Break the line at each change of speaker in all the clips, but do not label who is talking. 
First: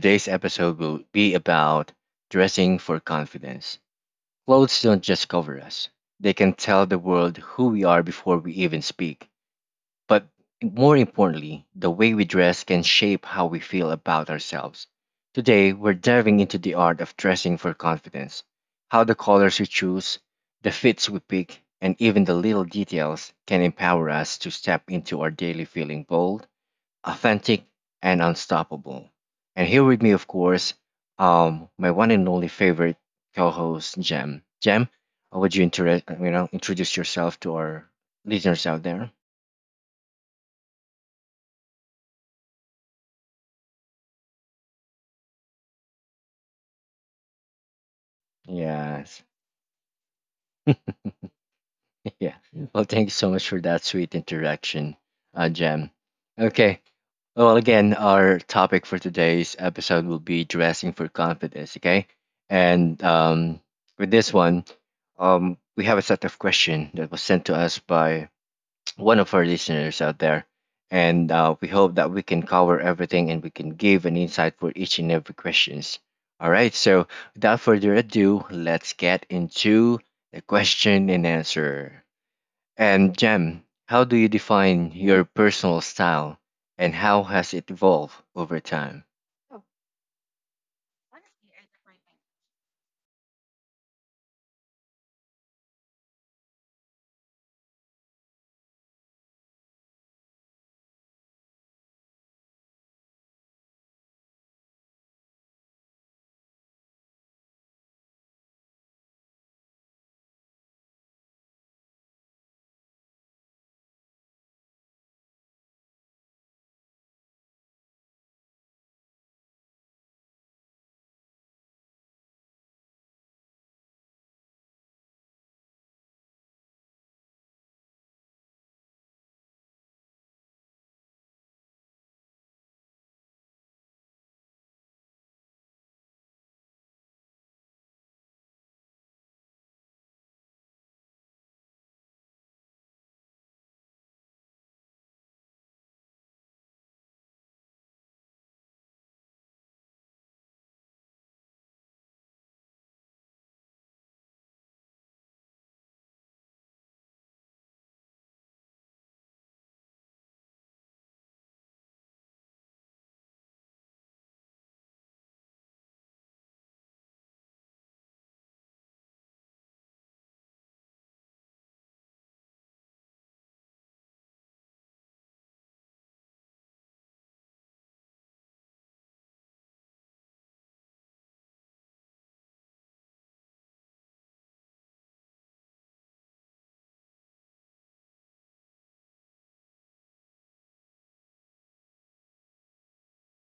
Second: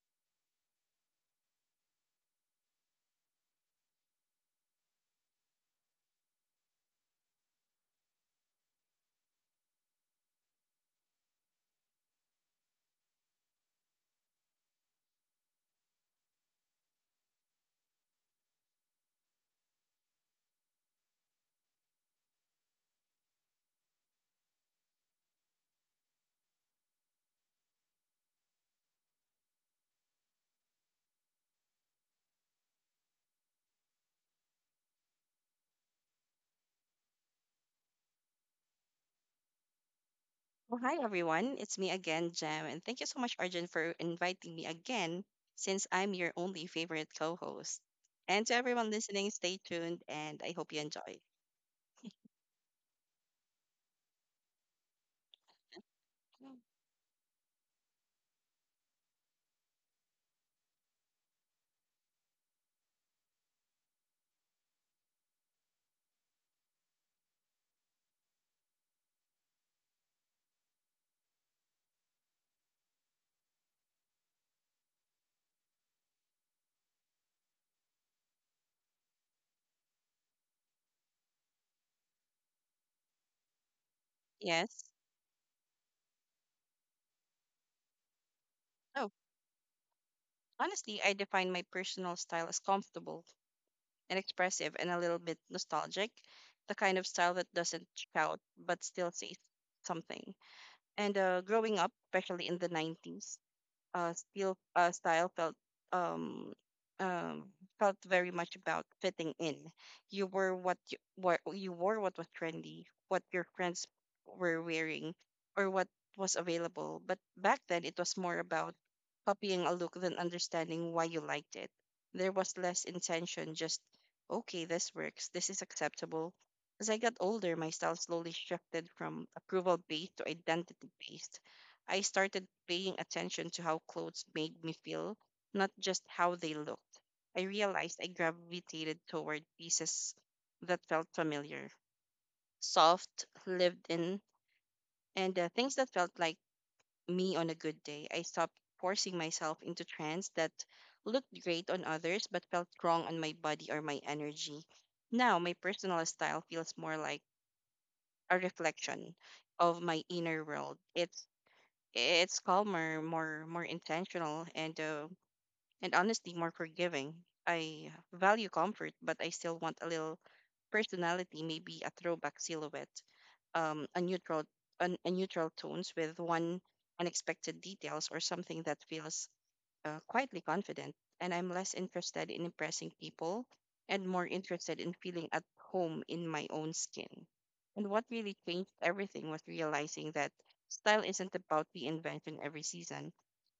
Today's episode will be about dressing for confidence. Clothes don't just cover us, they can tell the world who we are before we even speak. But more importantly, the way we dress can shape how we feel about ourselves. Today, we're diving into the art of dressing for confidence, how the colors we choose, the fits we pick, and even the little details can empower us to step into our daily feeling bold, authentic, and unstoppable. And here with me, of course, my one and only favorite co-host, Jem. Jem, how would you inter- you know introduce yourself to our listeners out there?
Well, hi everyone. It's me again, Jem, and thank you so much, Arjun, for inviting me again since I'm your only favorite co-host. And to everyone
Yes.
listening, stay tuned and I hope you enjoy.
Yeah. Well, thank you so much for that sweet interaction, Jem. Okay. Well, again, our topic for today's episode will be dressing for confidence. Okay, and with this one, we have a set of questions that was sent to us by one of our listeners out there. And we hope that we can cover everything and we can give an insight for each and every questions. All right, so without further ado, let's get into the question and answer. And Jem, how do you
Yes.
define your personal style and how has it evolved over time?
Oh, honestly, I define my personal style as comfortable and expressive and a little bit nostalgic, the kind of style that doesn't shout but still says something. And growing up, especially in the 90s, steel style um, um, felt very much about fitting in. You wore what you wore what was trendy, what your friends were wearing, or what was available. But back then, it was more about copying a look than understanding why you liked it. There was less intention, just okay, this works, this is acceptable. As I got older, my style slowly shifted from approval based to identity based. I started paying attention to how clothes made me feel, not just how they looked. I realized I gravitated toward pieces that felt familiar, soft, lived in, and things that felt like me on a good day. I stopped forcing myself into trends that looked great on others but felt wrong on my body or my energy. Now, my personal style feels more like a reflection of my inner world. It's calmer, more intentional, and honestly more forgiving. I value comfort, but I still want a little personality, maybe a throwback silhouette, um, a neutral, a neutral tones with one unexpected details or something that feels quietly confident, and I'm less interested in impressing people and more interested in feeling at home in my own skin. And what really changed everything was realizing that style isn't about reinvention every season,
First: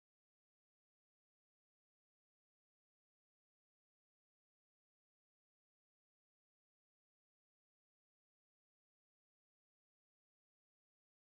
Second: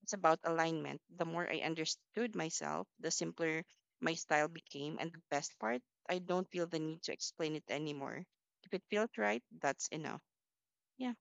it's about alignment. The more I understood myself, the simpler my style became, and the best part, I don't feel the need to explain it anymore. If it feels right, that's enough. Yeah,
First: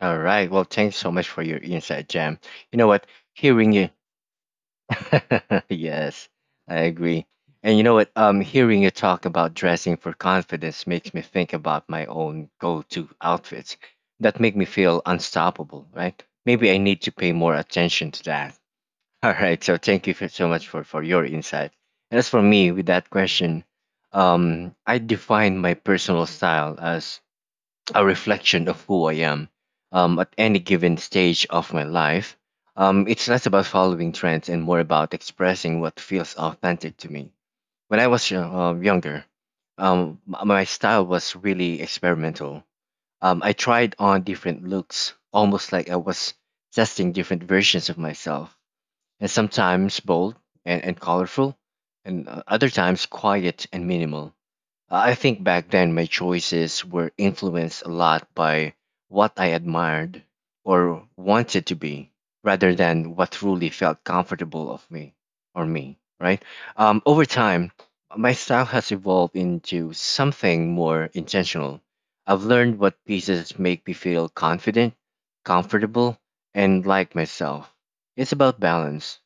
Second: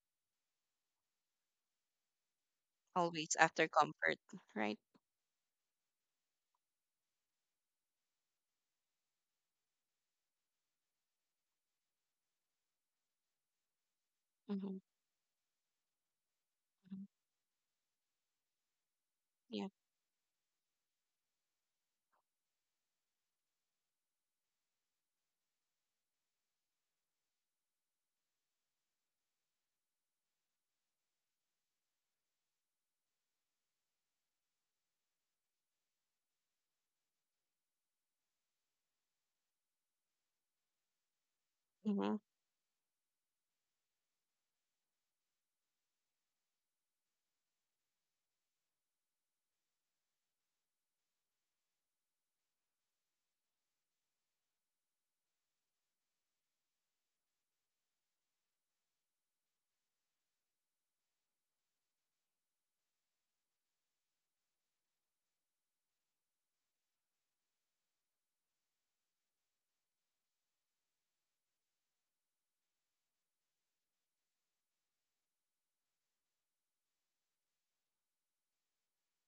All right, well, thanks so much for your insight, Jem. You know what?
always after
Hearing you
comfort, right?
yes, I agree. And you know what? Hearing you talk about dressing for confidence makes me think about my own go-to outfits that make me
Mm-hmm.
feel unstoppable, right? Maybe I need
Mm-hmm.
to pay more attention to that. All right.
Yeah.
So thank so much for your insight. And as for me, with that question, I define my personal style as a reflection of who I am at any given stage of my life. It's less about following trends and more about expressing what feels authentic to me. When I was younger, my style was really
Mm-hmm. Mm-hmm.
experimental. I tried on different looks, almost like I was testing different versions of myself, and sometimes bold and colorful, and other times quiet and minimal. I think back then my choices were influenced a lot by what I admired or wanted to be rather than what truly felt comfortable of me or me, right? Over time, my style has evolved into something more intentional. I've learned what pieces make me feel confident, comfortable, and like myself. It's about balance.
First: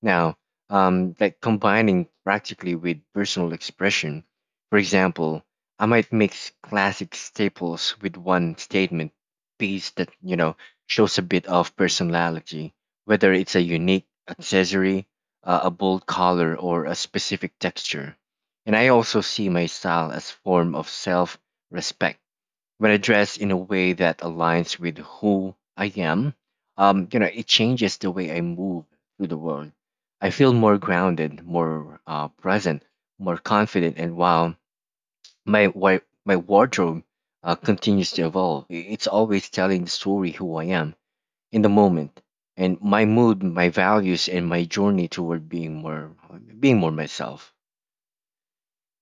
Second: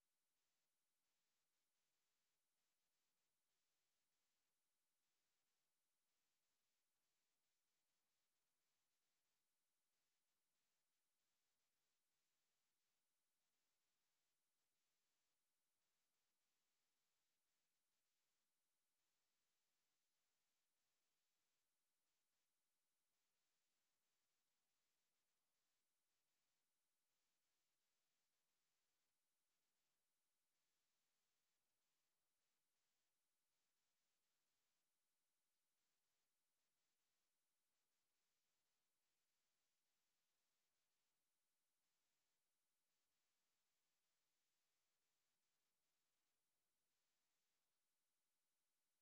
Now, like combining practically with personal expression, for example, I might mix classic staples with one statement piece that, you know, shows a bit of personality, whether it's a unique accessory, a bold color, or a specific texture. And I also see my style as form of self-respect. When I dress in a way that aligns with who I am, you know, it changes the way I move through the world. I feel more grounded, more present, more confident, and while my wa- my wardrobe continues to evolve. I- It's always telling the story who I am in the moment, and my mood, my values, and my journey toward being more myself.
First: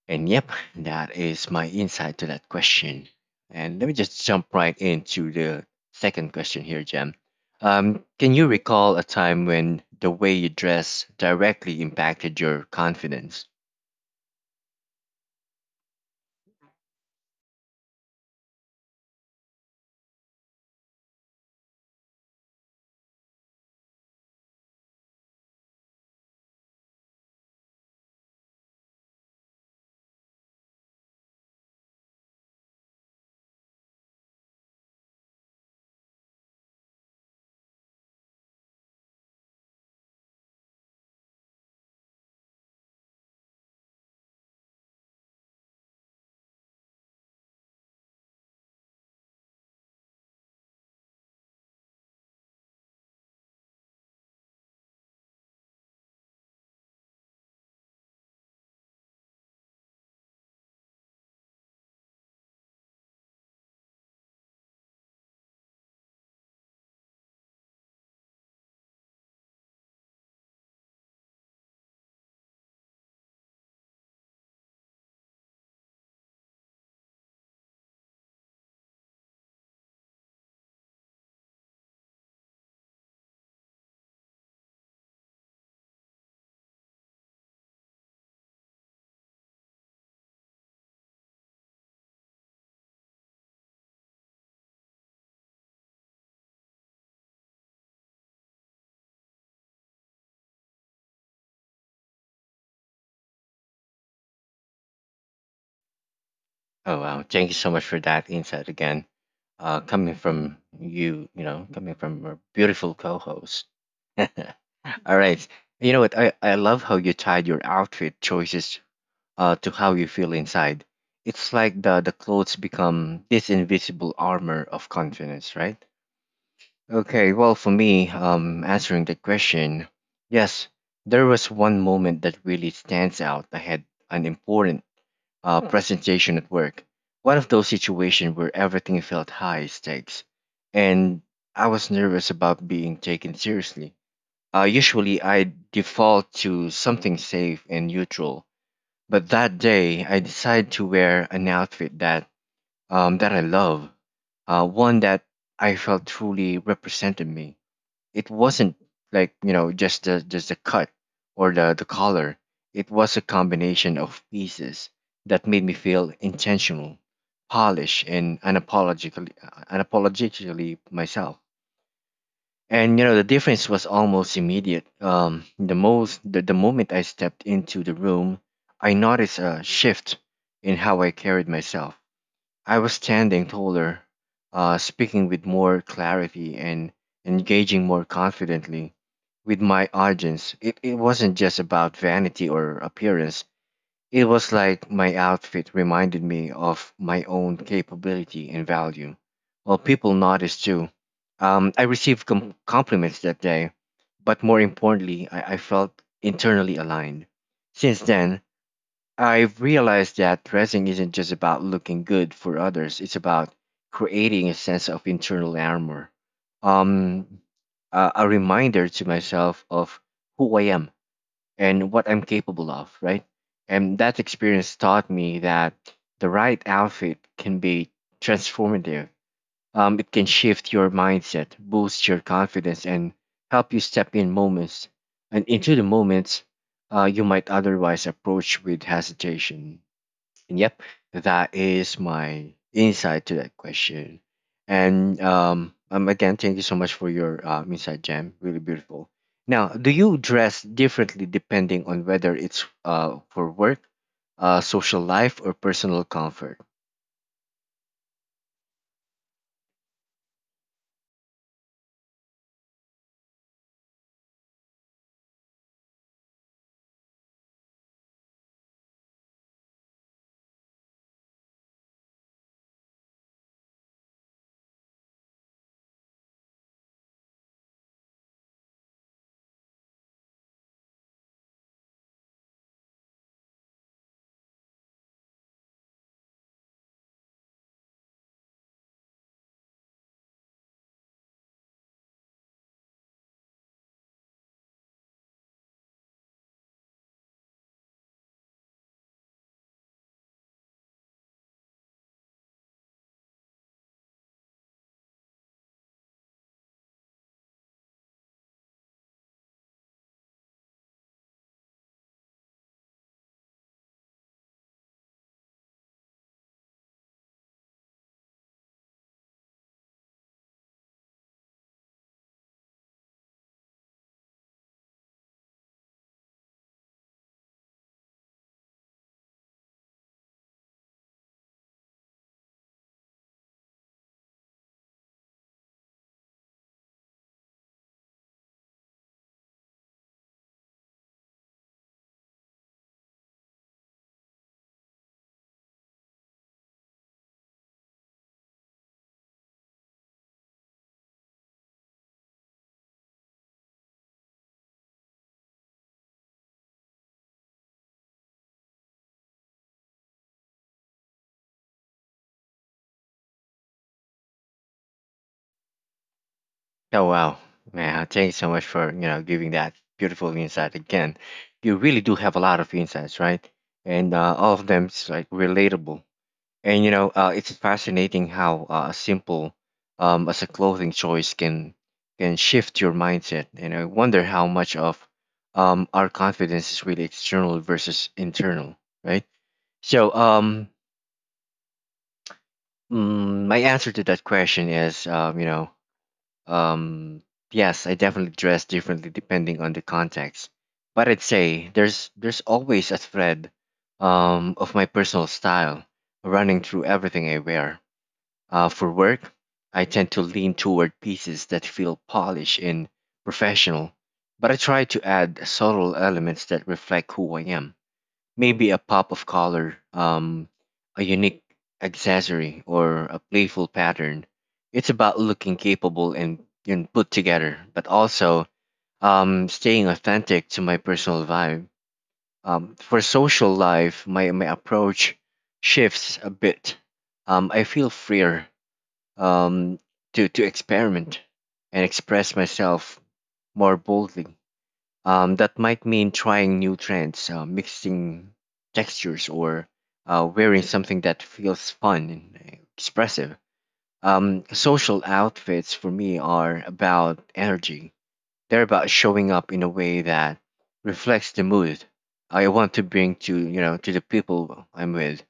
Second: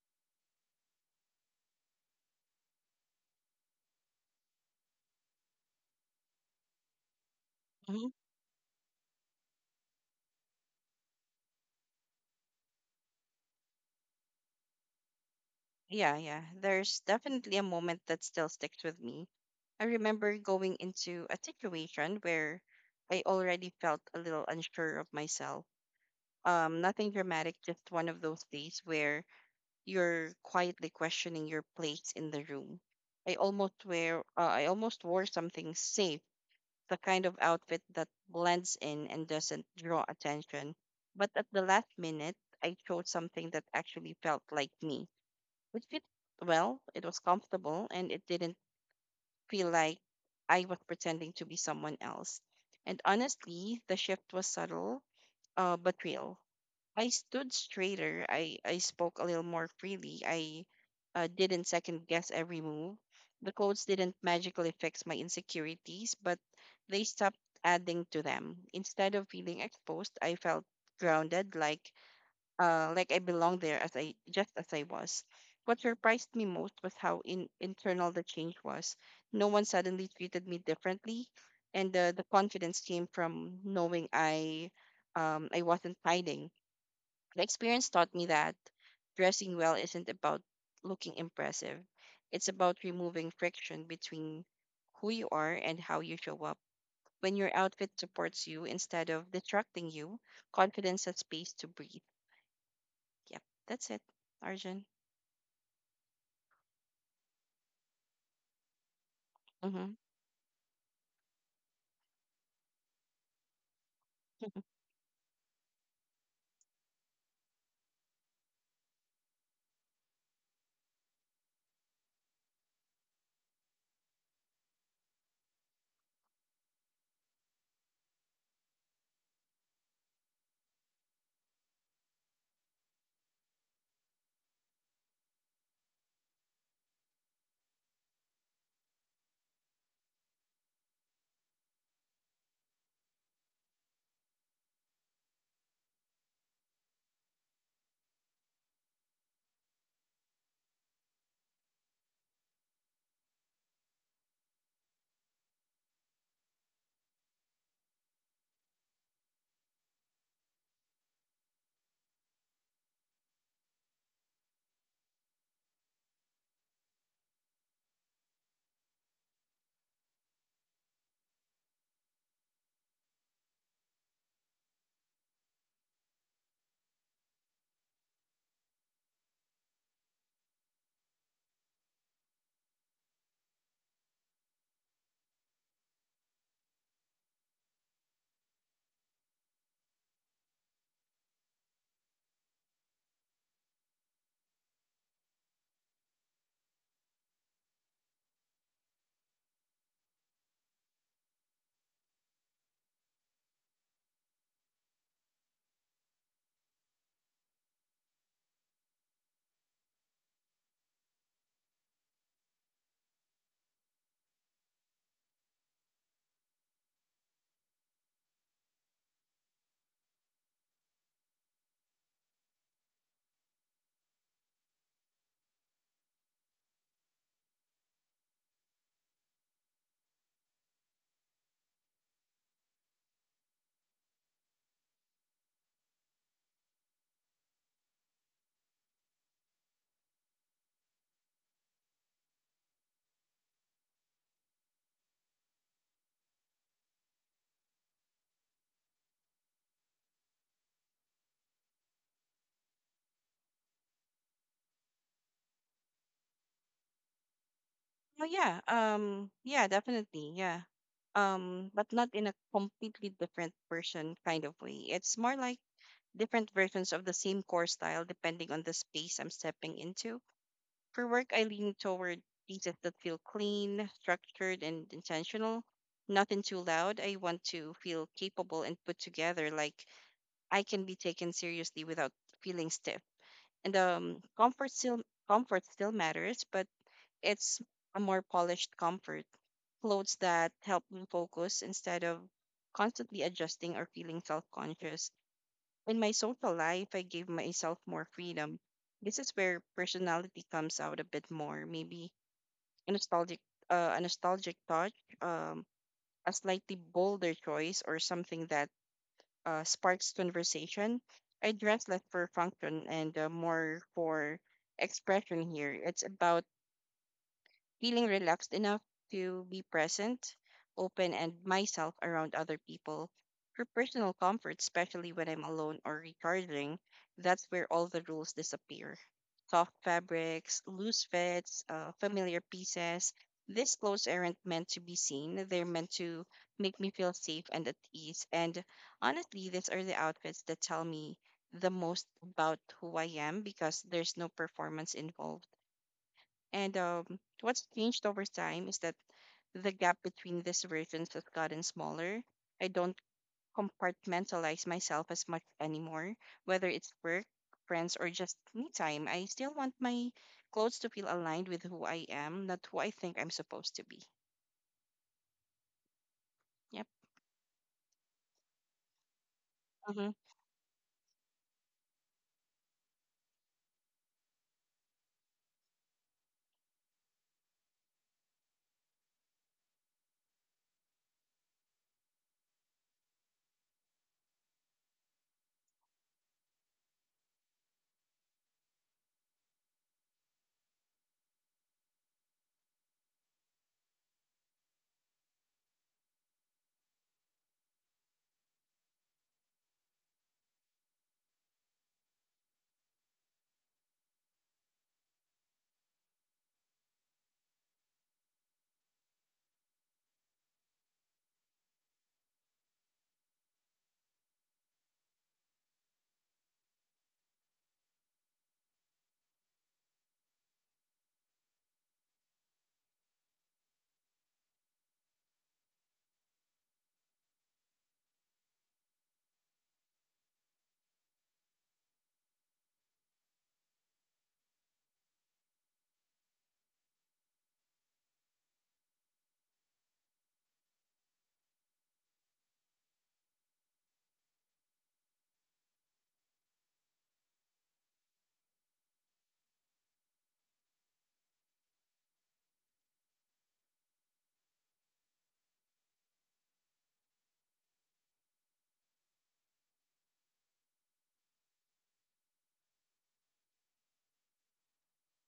And yep, that is my insight to that question. And let me just jump right into the second question here, Jem. Can you recall a time when the way you dress directly impacted your confidence?
Yeah, yeah. There's definitely a moment that still sticks with me. I remember going into a situation where I already felt a little unsure of myself. Nothing dramatic, just one of those days where you're quietly questioning your place in the room. I almost wore something safe, the kind of outfit that blends in and doesn't draw attention. But at the last minute, I chose something that actually felt like me it fit well, it was comfortable, and it didn't feel like I was pretending to be someone else. And honestly, the shift was subtle, but real. I stood straighter. I spoke a little more freely. I didn't second guess every move. The codes didn't magically fix my insecurities, but they stopped adding to them. Instead of feeling exposed, I felt grounded, like I belonged there as I just as I was. What surprised me most was how internal the change was. No one suddenly treated me differently, and the confidence came from knowing I wasn't hiding. The experience taught me that dressing well isn't about looking impressive. It's about removing friction between who you are and how you show up. When your outfit supports you instead of distracting you, confidence has space to breathe. Yep, that's it, Arjun.
Oh wow! Thank you so much for that insight again.
Mm-hmm.
Coming from you, you know, coming from a beautiful co-host. All right. You know what? I love how you tied your outfit choices to how you feel inside. It's like the clothes become this invisible armor of confidence, right? Okay, well, for me, answering the question, yes, there was one moment that really stands out. I had an important Hmm. presentation at work. One of those situations where everything felt high stakes, and I was nervous about being taken seriously. Usually, I default to something safe and neutral, but that day I decided to wear an outfit that that I love, one that I felt truly represented me, it wasn't like, you know, just the cut or the color, it was a combination of pieces that made me feel intentional, polished, and unapologetically myself, and you know the difference was almost immediate. The moment I stepped into the room, I noticed a shift in how I carried myself. I was standing taller, speaking with more clarity, and engaging more confidently with my audience. It wasn't just about vanity or appearance, it was like my outfit reminded me of my own capability and value. Well, people noticed too. I received compliments that day, but more importantly, I felt internally aligned. Since then, I've realized that dressing isn't just about looking good for others, it's about creating a sense of internal armor. Um, a reminder to myself of who I am and what I'm capable of, right? And that experience taught me that the right outfit can be transformative, it can shift your mindset, boost your confidence, and help you step in moments and into the moments you might otherwise approach with hesitation. And yep, that is my insight to that question. And again, thank you so much for your insight, Jam. Really beautiful. Now, do you dress differently depending on whether it's for work, social life, or personal comfort?
Oh yeah, yeah, definitely, yeah. But not in a completely different version kind of way. It's more like different versions of the same core style depending on the space I'm stepping into. For work, I lean toward pieces that feel clean, structured, and intentional. Nothing too loud. I want to feel capable and put together, like I can be taken seriously without feeling stiff. And comfort still matters, but it's a more polished comfort, clothes that help me focus instead of constantly adjusting or feeling self conscious. In my social life, I gave myself more freedom. This is where personality comes out a bit more, maybe a nostalgic, a nostalgic touch, um, a slightly bolder choice, or something that sparks conversation. I dress less for function and more for expression here. It's about feeling relaxed enough to be present, open, and myself around other people. For personal comfort, especially when I'm alone or recharging, that's where all the rules disappear. Soft fabrics, loose fits, familiar pieces. These clothes aren't meant to be seen. They're meant to make me feel safe and at ease. And honestly, these are the outfits that tell me the most about who I am because there's no performance involved and what's changed over time is that the gap between these versions has gotten smaller. I don't compartmentalize myself as much anymore, whether it's work, friends, or just me time. I still want my clothes to feel aligned with who I am, not who I think I'm supposed to be. Yep.
Oh wow, man! Thanks so much for, you know, giving that
Mm-hmm.
beautiful insight again. You really do have a lot of insights, right? And all of them is like relatable. And you know, it's fascinating how a simple, as a clothing choice can shift your mindset. And I wonder how much of our confidence is really external versus internal, right? So, my answer to that question is, Um, yes, I definitely dress differently depending on the context, but I'd say there's always a thread of my personal style running through everything I wear. For work, I tend to lean toward pieces that feel polished and professional, but I try to add subtle elements that reflect who I am. Maybe a pop of color, a unique accessory, or a playful pattern. It's about looking capable and, you know, put together, but also staying authentic to my personal vibe. For social life, my approach shifts a bit. I feel freer, um, to experiment and express myself more boldly. That might mean trying new trends, mixing textures, or wearing something that feels fun and expressive. Social outfits for me are about energy. They're about showing up in a way that reflects the mood I want to bring to, you know, to the people I'm with.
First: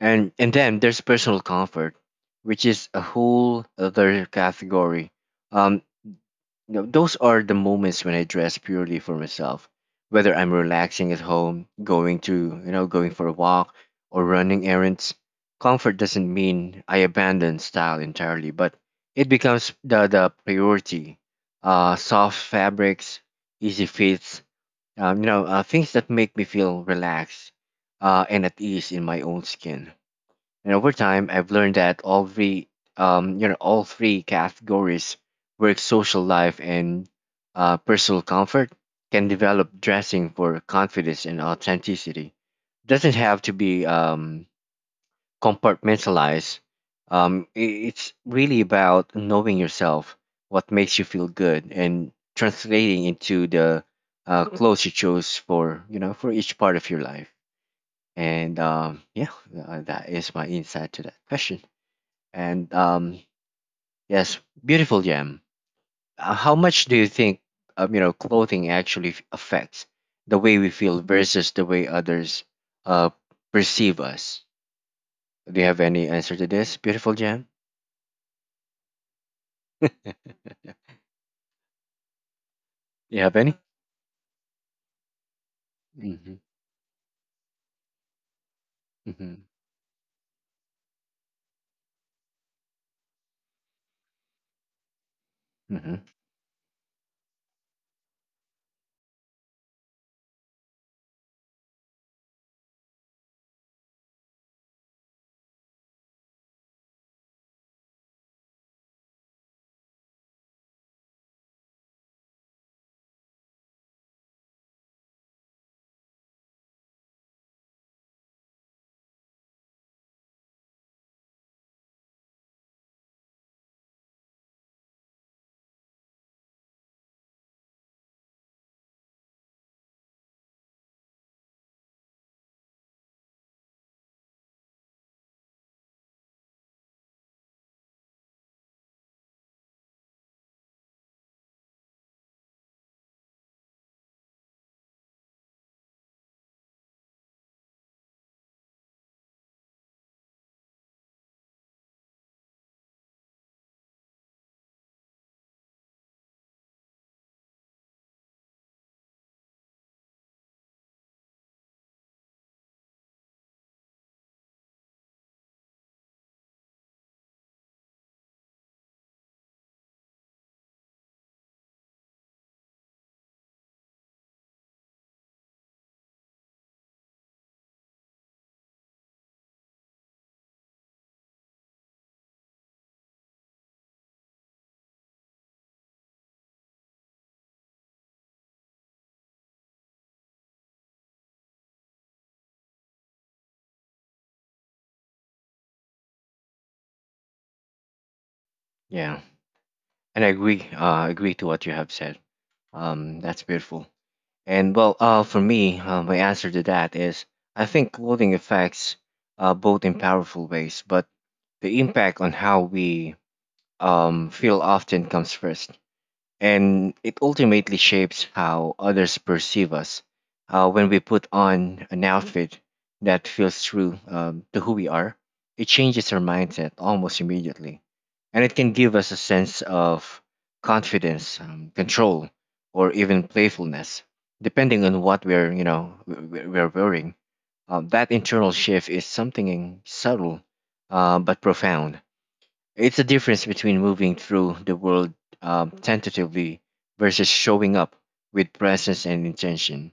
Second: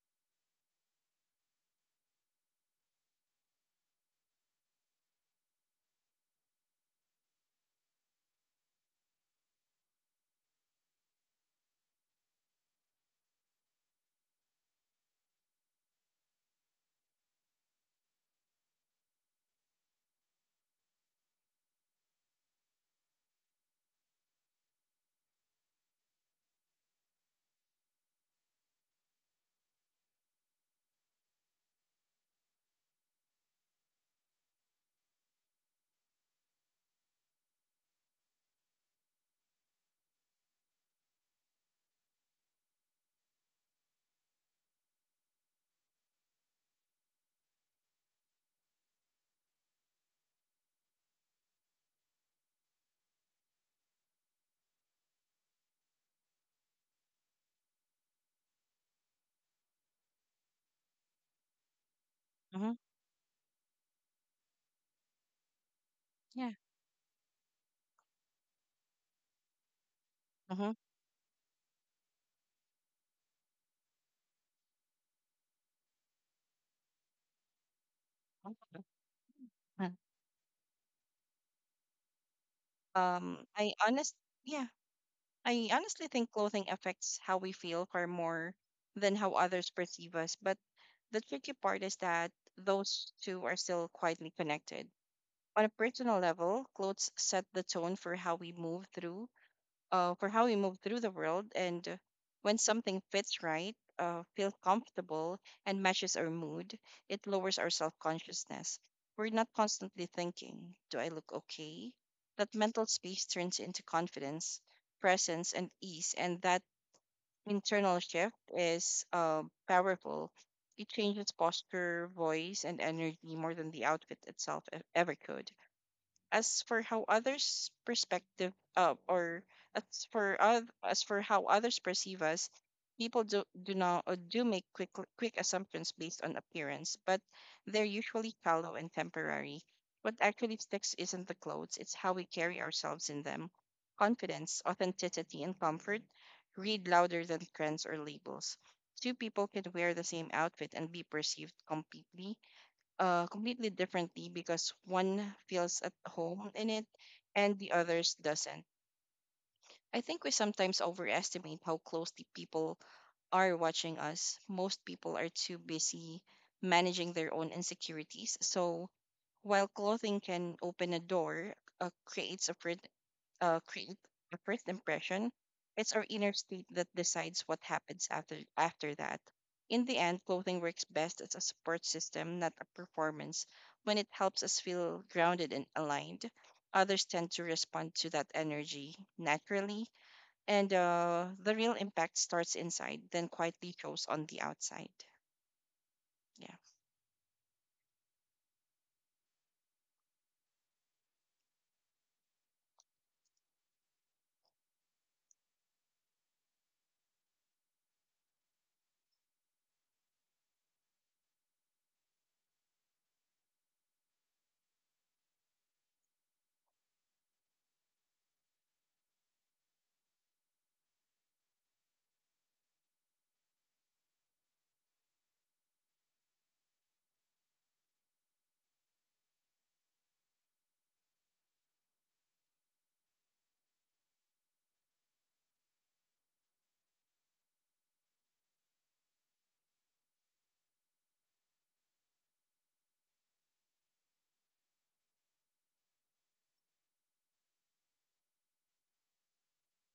And then there's personal comfort, which is a whole other category. Um, you know, those are the moments when I dress purely for myself, whether I'm relaxing at home, you know, going for a walk or running errands. Comfort doesn't mean I abandon style entirely, but it becomes the priority. Soft fabrics, easy fits, you know, things that make me feel relaxed and at ease in my own skin. And over time, I've learned that all three, you know, all three categories, work, social life, and personal comfort, can develop dressing for confidence and authenticity. Doesn't have to be compartmentalized. It's really about knowing yourself, what makes you feel good, and translating into the clothes you chose for, you know, for each part of your life. And yeah, that is my insight to that question. And
Mm-hmm.
yes, beautiful Jam.
Yeah.
How much do you think you know clothing actually affects the way we
Mm-hmm.
feel versus the way others uh, perceive us? Do you have any answer to this, beautiful Jam? You have
Um,
any?
I honest, yeah, I honestly think
Mm-hmm.
clothing affects how we feel far more than how
Mm-hmm.
others perceive us, but the tricky part is that those two are still quietly connected. On a
Mm-hmm.
personal level, clothes set the tone for how we move through the world, and when something fits right, feels comfortable, and matches our mood, it lowers our self consciousness. We're not constantly thinking, "Do I look okay?" That mental space turns into confidence, presence, and ease, and that internal shift is powerful. It changes posture, voice, and energy more than the outfit itself ever could. As for how others' perspective, or as for oth- as for how others perceive us, people do do not do make quick assumptions based on appearance, but they're usually shallow and temporary. What actually sticks isn't the clothes; it's how we carry ourselves in them. Confidence, authenticity, and comfort read louder than trends or labels. Two people can wear the same outfit and be perceived completely differently because one feels at home in it and the others doesn't. I think we sometimes overestimate how closely people are watching us. Most people are too busy managing their own insecurities. So while clothing can open a door, uh, creates a fr- create a first impression. It's our inner state that decides what happens after that. In the end, clothing works best as a support system, not a performance. When it helps us feel grounded and aligned, others tend to respond to that energy naturally, and the real impact starts inside, then quietly shows on the outside. Yeah.
Yeah, and I agree. Agree to what you have said. That's beautiful. And well, for me, my answer to that is I think clothing affects both in powerful ways, but the impact on how we feel often comes first, and it ultimately shapes how others perceive us. When we put on an outfit that feels true to who we are, it changes our mindset almost immediately, and it can give us a sense of confidence, control, or even playfulness, depending on what we're, you know, we're wearing. That internal shift is something subtle, but profound, it's a difference between moving through the world tentatively versus showing up with presence and intention.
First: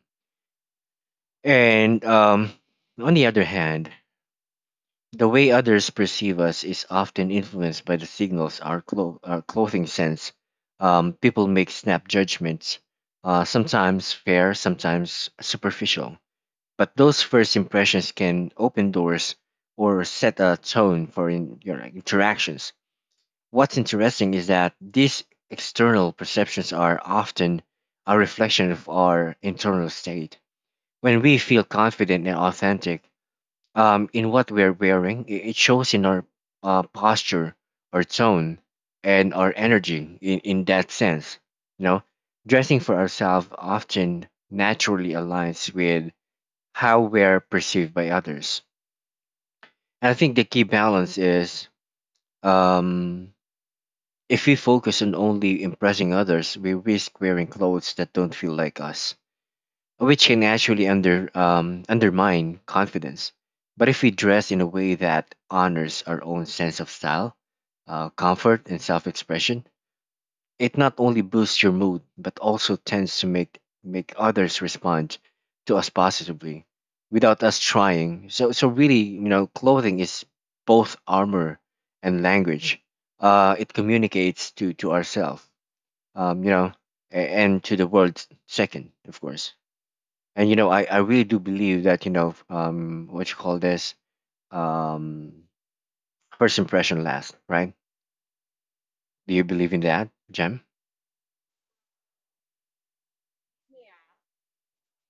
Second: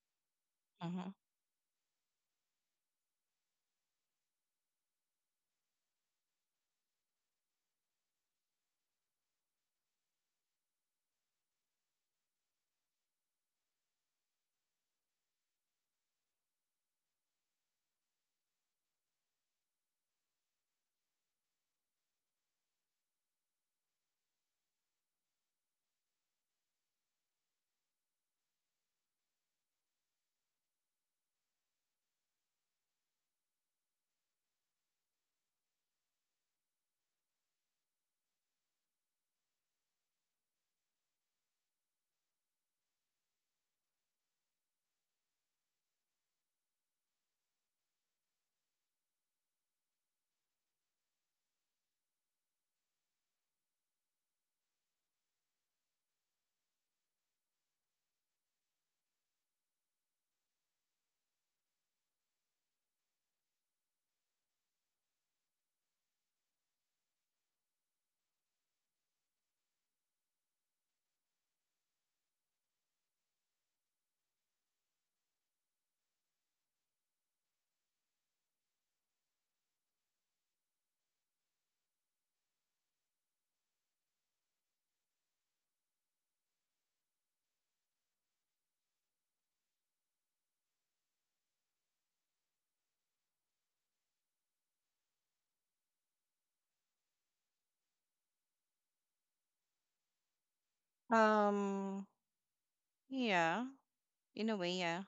Hmm.
And On the other hand, the way others perceive us is often influenced by the signals our clothing sense. People make snap judgments, sometimes fair, sometimes superficial. But those first impressions can open doors or set a tone for your interactions. What's interesting is that these external perceptions are often a reflection of our internal state. When we feel confident and authentic, in what we're wearing, it shows in our posture, our tone, and our energy in that sense. You know, dressing for ourselves often naturally aligns with how we're perceived by others. And I think the key balance is, um, if we focus on only impressing others, we risk wearing clothes that don't feel like us, which can actually undermine confidence. But if we dress in a way that honors our own sense of style, comfort, and self expression, it not only boosts your mood, but also tends to make others respond to us positively without us trying. So really, you know, clothing is both armor and language. It communicates to ourselves, um, you know, and to the world second, of course. And you know, I really do believe that, you know, what you call this, um, first impression last, right? Do you believe in that, Jem?
Um. Yeah. In a way, yeah.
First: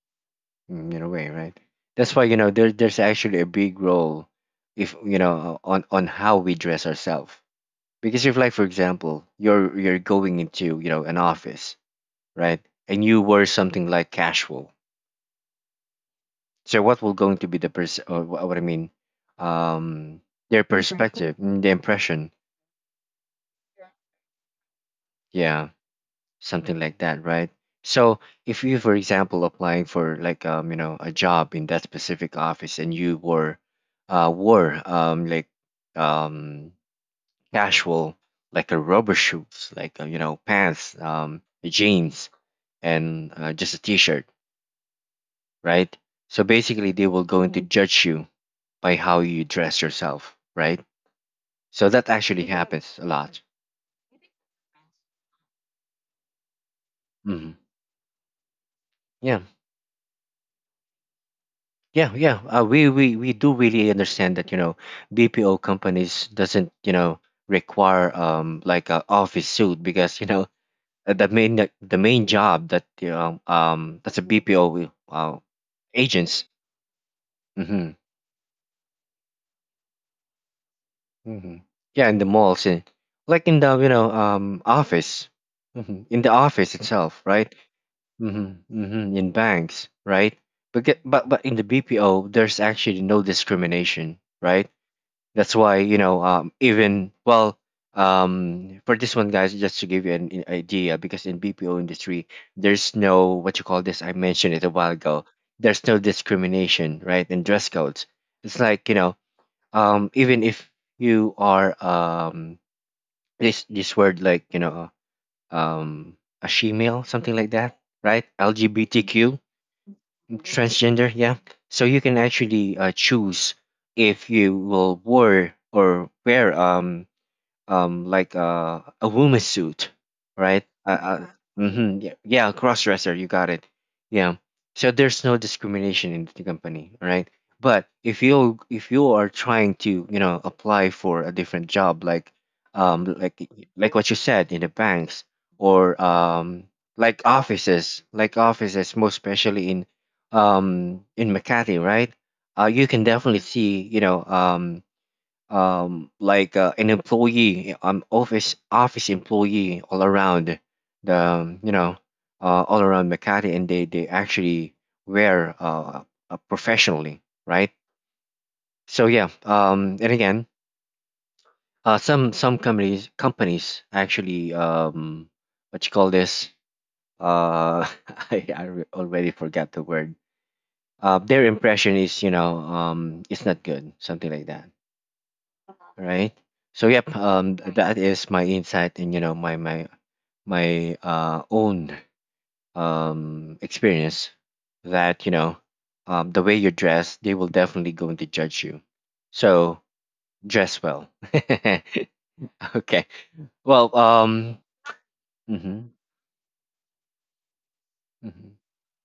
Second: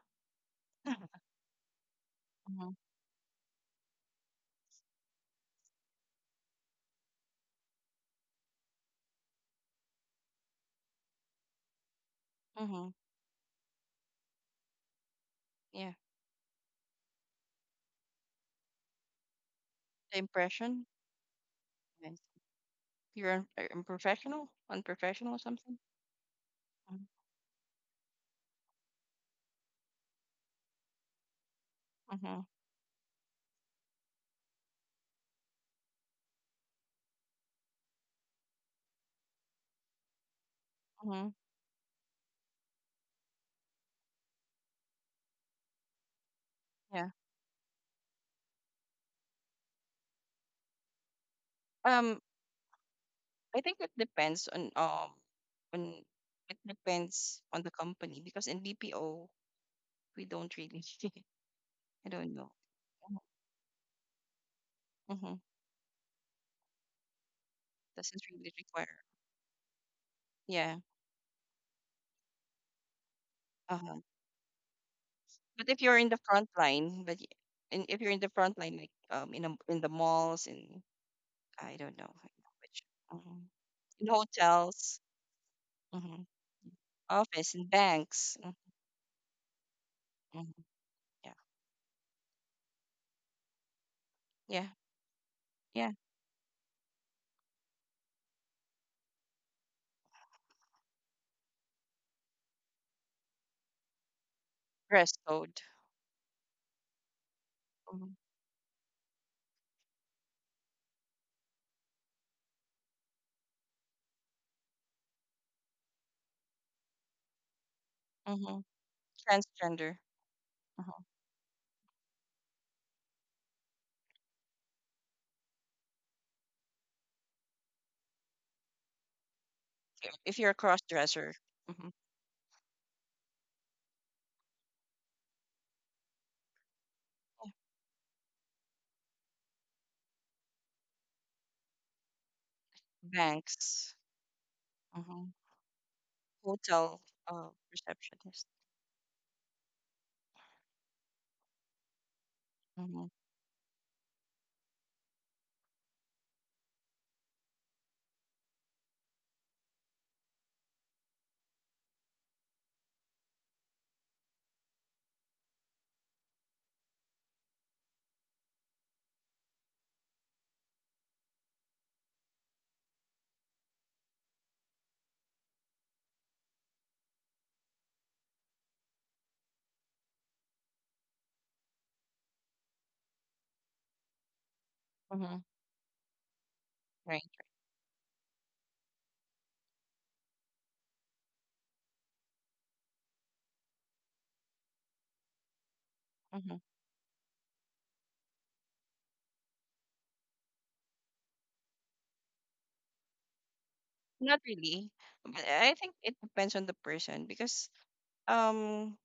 Mm, in a way, right? That's why, you know, there
Mm-hmm.
there's actually a big role if you know on how we dress ourselves. Because if, like, for example, you're going into, you know, an office, right?
Mm-hmm.
And you wear something like casual.
Yeah.
So what will going to be the person or what I mean,
The
um their
impression.
perspective, mm, the
Yes.
impression,
You're unprofessional, or
yeah,
something.
something like that, right? So if you, for example, applying for like you know a job in that specific
Mm-hmm.
office and you were, wore like um casual, like a rubber shoes like you know pants
Mm-hmm.
jeans and just a t-shirt, right? So basically they
Yeah.
will going to, mhm, judge you by how you dress yourself, right? So that
Um,
actually, mhm, happens a lot.
I think it depends on
Hmm.
on the company because in BPO
Yeah.
we don't really. I
Yeah,
don't
yeah.
know.
We do really understand that, you know,
Mm-hmm.
BPO companies doesn't, you know, require
Doesn't really
like a
require.
office suit because, you know,
Yeah.
uh, the main the main job that you know
Uh-huh.
that's a BPO
But if you're in the
agents.
front line, but y- and
Mhm.
if you're in the front line, like in the malls in
Mhm.
I don't
Yeah,
know
in the
I don't know
malls
which
and
mhm,
like in the, you
in
know,
hotels,
office. Mhm. In
mhm,
the office itself, right?
office in banks. Mm-hmm.
Mhm. Mhm. In banks, right?
Mm-hmm.
But get,
Yeah.
but in the BPO there's actually no discrimination,
Yeah.
right? That's why
Yeah.
you know even well, for this one, guys, just to give you an idea, because in BPO industry, there's no what you call this. I mentioned it a while
Dress
ago.
code.
There's no discrimination, right, in dress codes.
Mhm.
It's like you know even if you are this word like you know, um, a shemale, something like that, right?
Mhm.
LGBTQ
Transgender. Mhm.
transgender, yeah, so you can actually choose if you will wear or wear like a woman's suit,
If you're a
right?
cross dresser. Mhm.
Mm-hmm, yeah, yeah, cross dresser. You got it. Yeah. So there's no discrimination in the company, right?
Yeah.
But if you are trying to you know apply for a different job, um like
Banks.
like what you said in the banks
Mhm.
or
Hotel
like
receptionist.
offices, most especially in Makati, right? You can
Mm-hmm.
definitely see you know like an employee, office employee all around the you know all around Makati, and they actually wear professionally, right? So yeah, and again, some some companies actually, what you call this? Uh, already forgot the word. Their impression is you know it's not good, something like that,
Mm-hmm.
right. So yep,
Right.
that is my insight and you know my own experience that you know the way
Mm-hmm.
you dress they will definitely going to judge you. So dress well. Okay. Well,
Not really. But I
hmm,
think it depends on the person because
hmm,
um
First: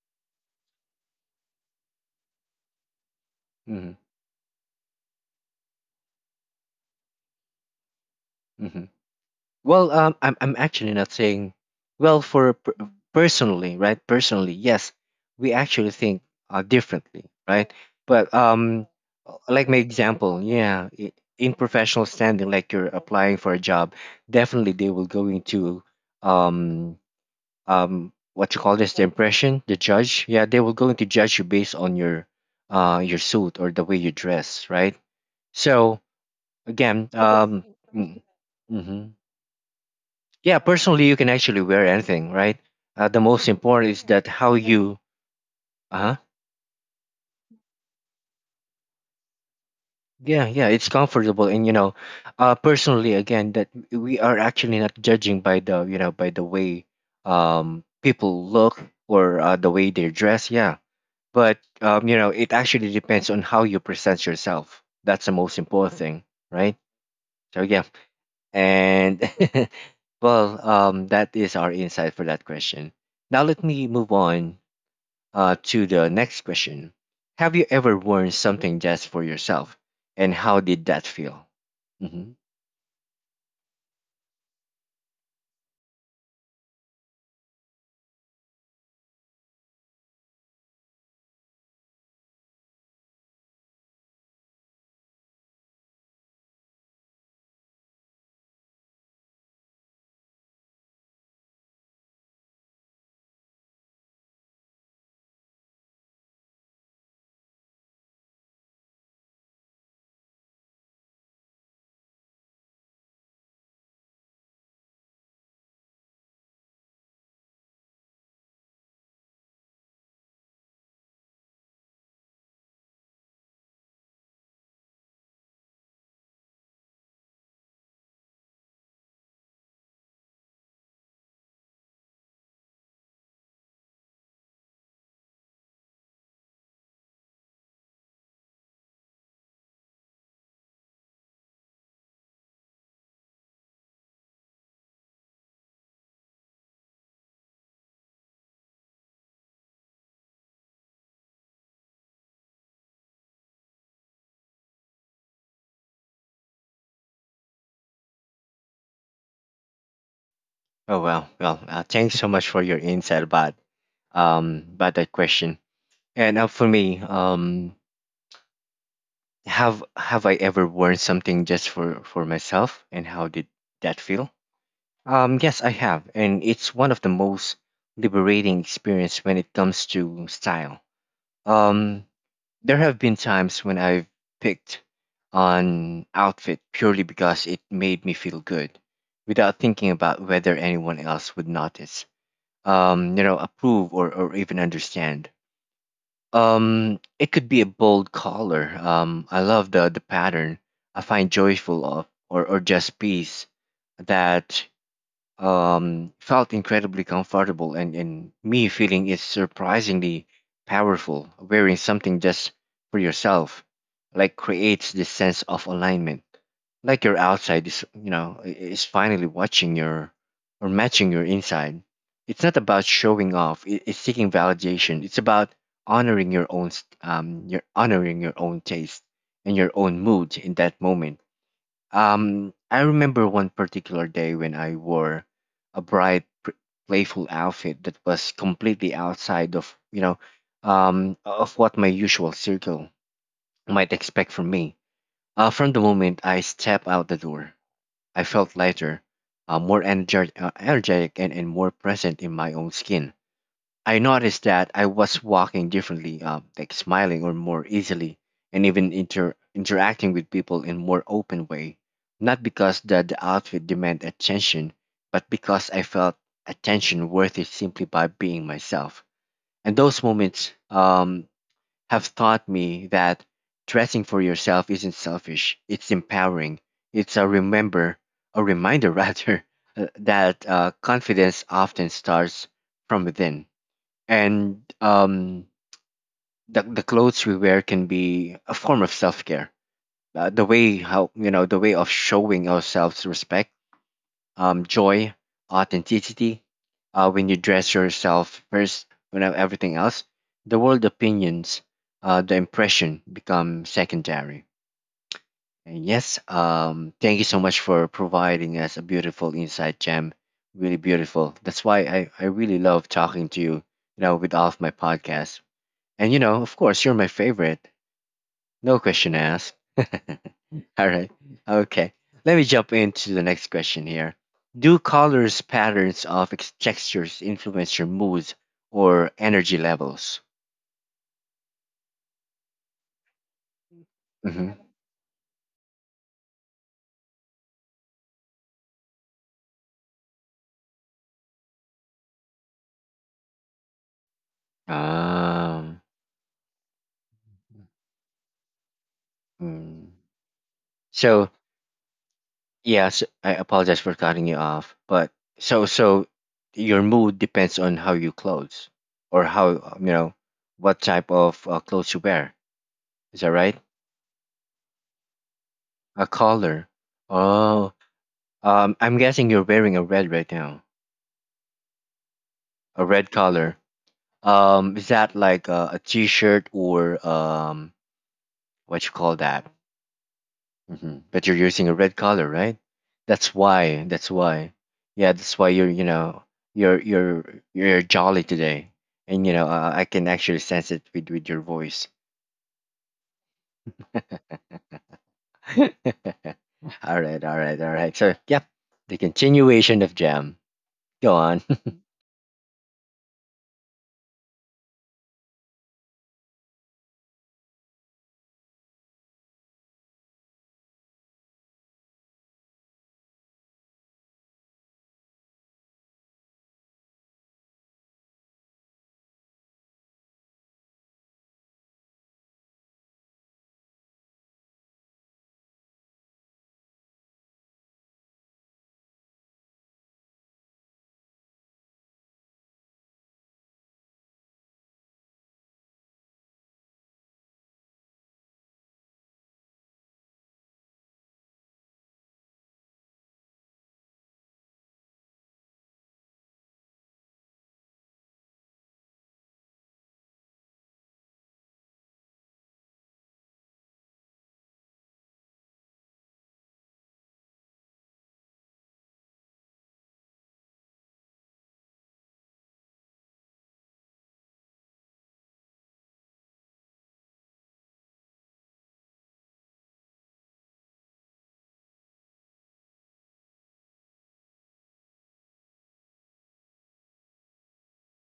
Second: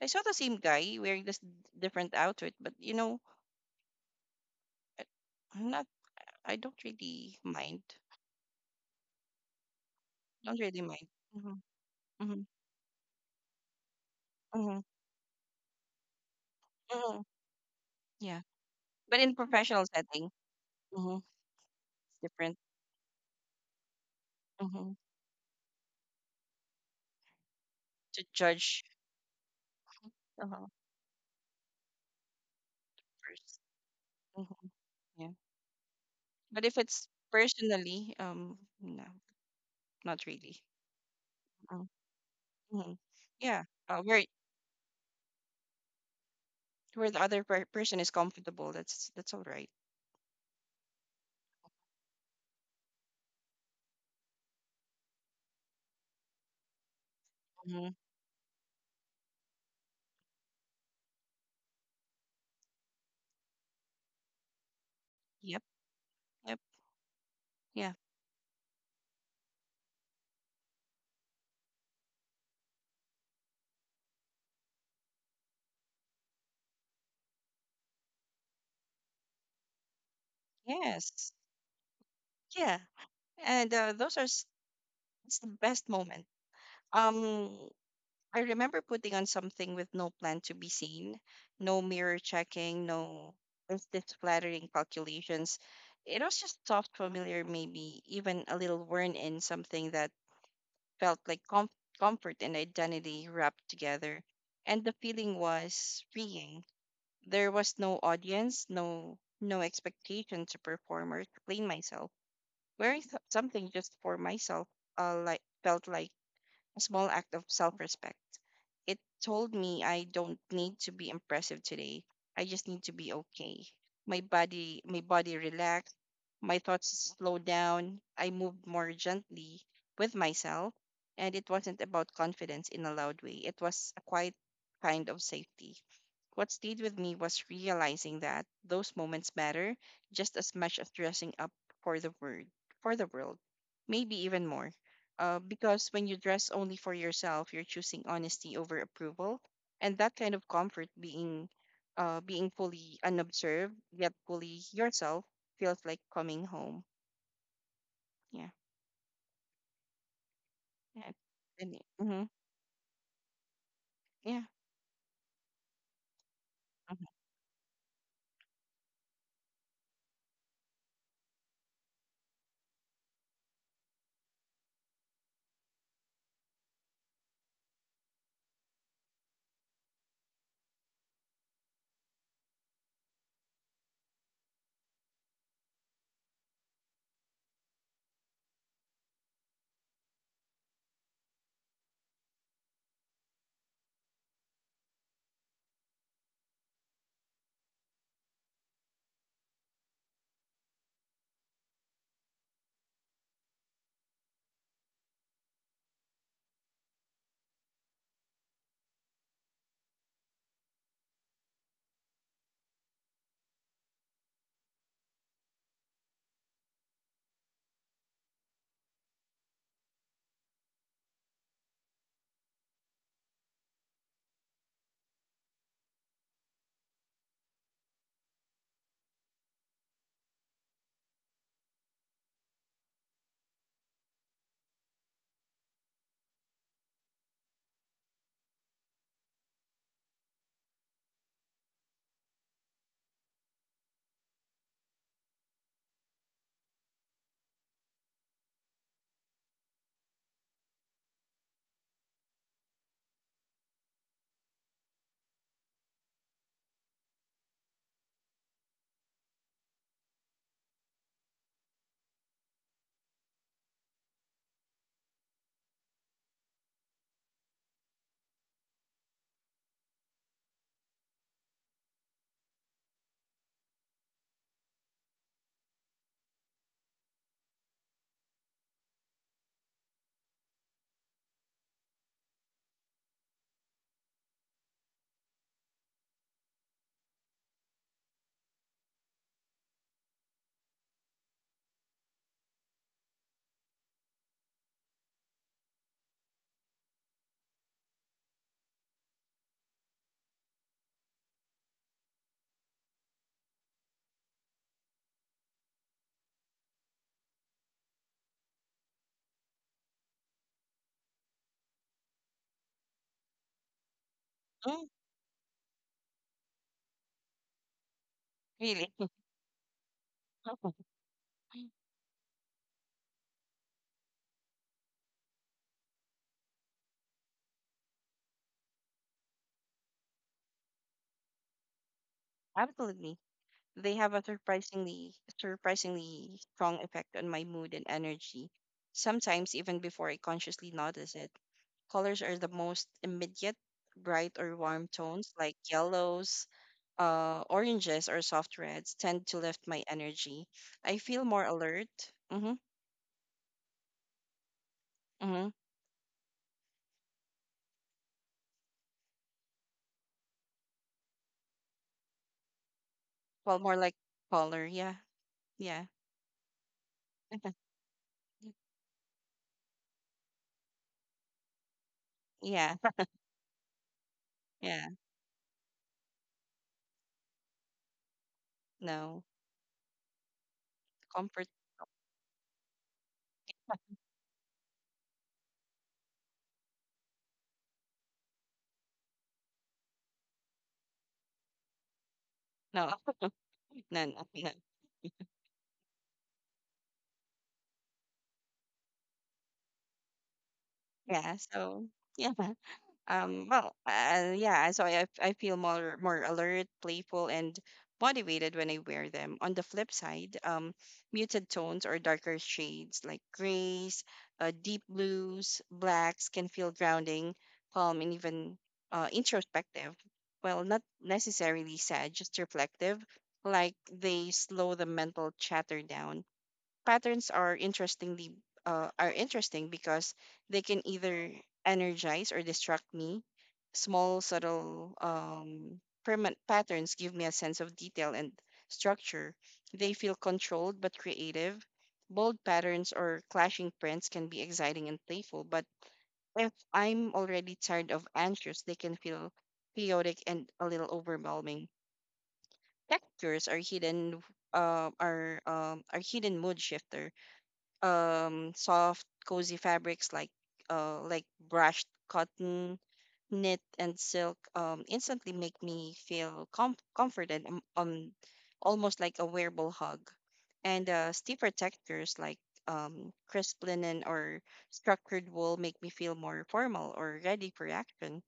I saw the same guy wearing this different outfit, but
hmm,
I- I'm not. I don't really mind.
hmm. Well, I'm
Don't really
actually
mind.
not saying,
Mm-hmm.
well,
Mm-hmm.
personally, right, personally,
Mm-hmm.
yes, we actually think
Hmm.
differently, right? But
Yeah. But in
like my
professional setting,
example, yeah,
mm-hmm.
in professional
it's
standing
different.
like you're applying for a job, definitely they
Mm-hmm.
will go into um
To
what you call
judge,
this, the impression, the judge, yeah, they
uh-huh,
will go into judge you based on your suit
first.
or the way you dress,
Mhm.
right?
Yeah.
So
But if it's
again,
personally,
mm, mm-hmm.
no, not
Yeah,
really.
personally you can actually
Uh,
wear anything, right?
mhm.
The most
Yeah.
important
Uh,
is
where
that how you, uh-huh.
where the other person is comfortable, that's all right.
Yeah, yeah, it's comfortable, and you know, personally, again, that we are actually not judging by the you know by the way
Mhm.
people look or the way they dress. Yeah, but you know, it actually depends on how you present yourself. That's the most
Yep.
important thing,
Yep.
right? So yeah,
Yeah.
and well, that is our insight for that question. Now let me move on to the next question. Have you ever worn something just for yourself, and how did that
Yes.
feel? Hmm.
Yeah. And those are s- It's the best moment. Um, I remember putting on something with no plan to be seen, no mirror checking, no instant flattering calculations. It was just soft, familiar, maybe even a little worn in something that felt like comfort and identity wrapped together. And the feeling was freeing. There was no audience, no expectation to perform or explain myself. Wearing something just for myself, like felt like a small act of self respect. It told me I don't need to be impressive today. I just need to be okay. My body relaxed, my thoughts slowed down, I moved more gently with myself, and it wasn't about confidence in a loud way. It was a quiet kind of safety. What stayed with me was realizing that those moments matter just as much as dressing up for the word for the world, maybe even more. Because when you dress only for yourself, you're choosing honesty over approval, and that kind of comfort being fully unobserved yet fully yourself feels like coming home. Yeah,
Oh
yeah,
well, well.
and,
Thanks
mhm,
so much for your insight
yeah,
about that question. And for
mhm,
me, have I ever worn something just for myself, and how did that feel? Yes, I have, and it's one of the most liberating experience when it comes to style. Um, There have been times when I've picked an outfit purely because it made me feel good without thinking about whether anyone else would notice, you know, approve or even understand. It could be a bold color. I love the pattern. I find joyful of or just peace that felt incredibly comfortable, and me feeling is surprisingly powerful. Wearing something just for yourself, like creates this sense of alignment, like your outside is you know is finally watching your or matching your inside. It's not about showing off. It's seeking validation. It's about honoring your own your honoring your own taste and your own mood in that moment. I remember one particular day when I wore a bright, playful outfit that was completely outside of, you know, of what my usual circle might expect from me. From the moment I stepped out the door, I felt lighter, energetic and more present in my own skin. I noticed that I was walking differently, like smiling or more easily, and even interacting with people in more open way. Not because the outfit demanded attention, but because I felt attention worthy simply by being myself. And those moments, have taught me that dressing for yourself isn't selfish. It's empowering. It's a reminder rather, that confidence often starts from within, and the clothes we wear can be a form of self care. The way how you know the way of showing ourselves respect, joy, authenticity. When you dress yourself first, when everything else, the world opinions, the impression become secondary. And yes, thank you so much for providing us a beautiful insight, Jam. Really beautiful. That's why I really love talking to you, you know, with all of my podcasts. And you know, of course, you're my favorite.
really,
No question asked. All right. Okay. Let me jump into the next question here. Do colors, patterns of textures influence your moods or energy levels?
absolutely. They have a
Mm-hmm.
surprisingly strong effect on my mood and energy. Sometimes even before I consciously notice it, colors are the most immediate bright or warm tones like
Um.
yellows oranges or soft reds tend to lift my
Mm.
energy. I feel
So
more alert. Mm-hmm,
yes, I apologize for cutting you off, but
mm-hmm.
so your mood depends on how you clothes or how you know what type of clothes you wear. Is that
Well,
right?
more like color. Yeah, yeah,
A color. Oh, I'm guessing you're wearing a red right now,
yeah,
a red color.
yeah.
Is that like a t-shirt or what you
No
call that? Hmm. But you're
comfort.
using a red color, right? That's why. That's why. Yeah, that's why you're. You know, you're you're you're jolly today, and you know I can actually sense it with your voice.
No, no, no, no.
All right, all right, all right. So yeah, the continuation of Jam. Go
Yeah.
on.
So yeah. Well, yeah, so I feel more alert, playful, and motivated when I wear them. On the flip side, muted tones or darker shades like grays, deep blues, blacks can feel grounding, calm, and even introspective. Well, not necessarily sad, just reflective, like they slow the mental chatter down. Patterns are interesting because they can either energize or distract me. Small, subtle, permanent patterns give me a sense of detail and structure. They feel controlled but creative. Bold patterns or clashing prints can be exciting and playful, but if I'm already tired of anxious, they can feel chaotic and a little overwhelming. Textures are hidden mood shifter. Soft cozy fabrics like uh like brushed cotton, knit, and silk instantly make me feel comforted, almost like a wearable hug. And stiffer textures like crisp linen or structured wool make me feel more formal or ready for action.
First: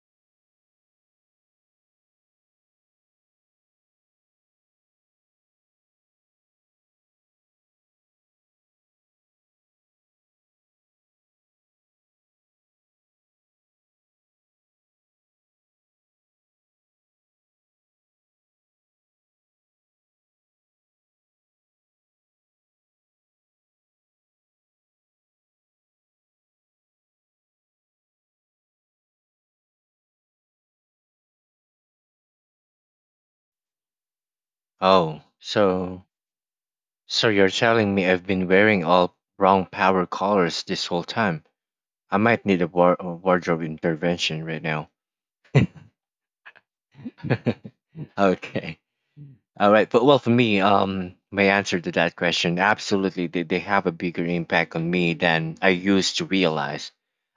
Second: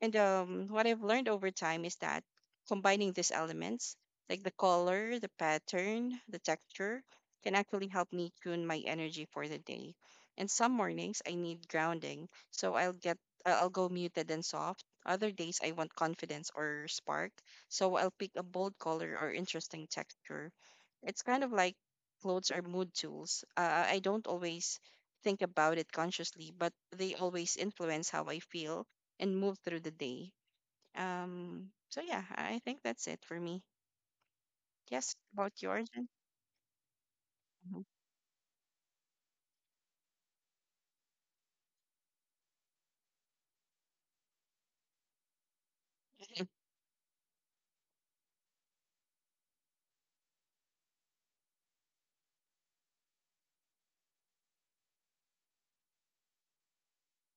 And What I've learned over time is that combining these elements, like the color, the pattern, the texture, can actually help me tune my energy for the day. And some mornings I need grounding, so I'll go muted and soft. Other days I want confidence or spark, so I'll pick a bold color or interesting texture. It's kind of like clothes are mood tools. I don't always think about it consciously, but they always influence how I feel and move through the day. So yeah, I think that's it for me. Yes,
Oh,
about yours.
so, so you're
Mhm.
telling me I've been wearing all wrong power colors this whole time? I might need a, a wardrobe intervention right now. Okay. All right. But well, for me, my answer to that question, absolutely, they have a bigger impact on me than I used to realize.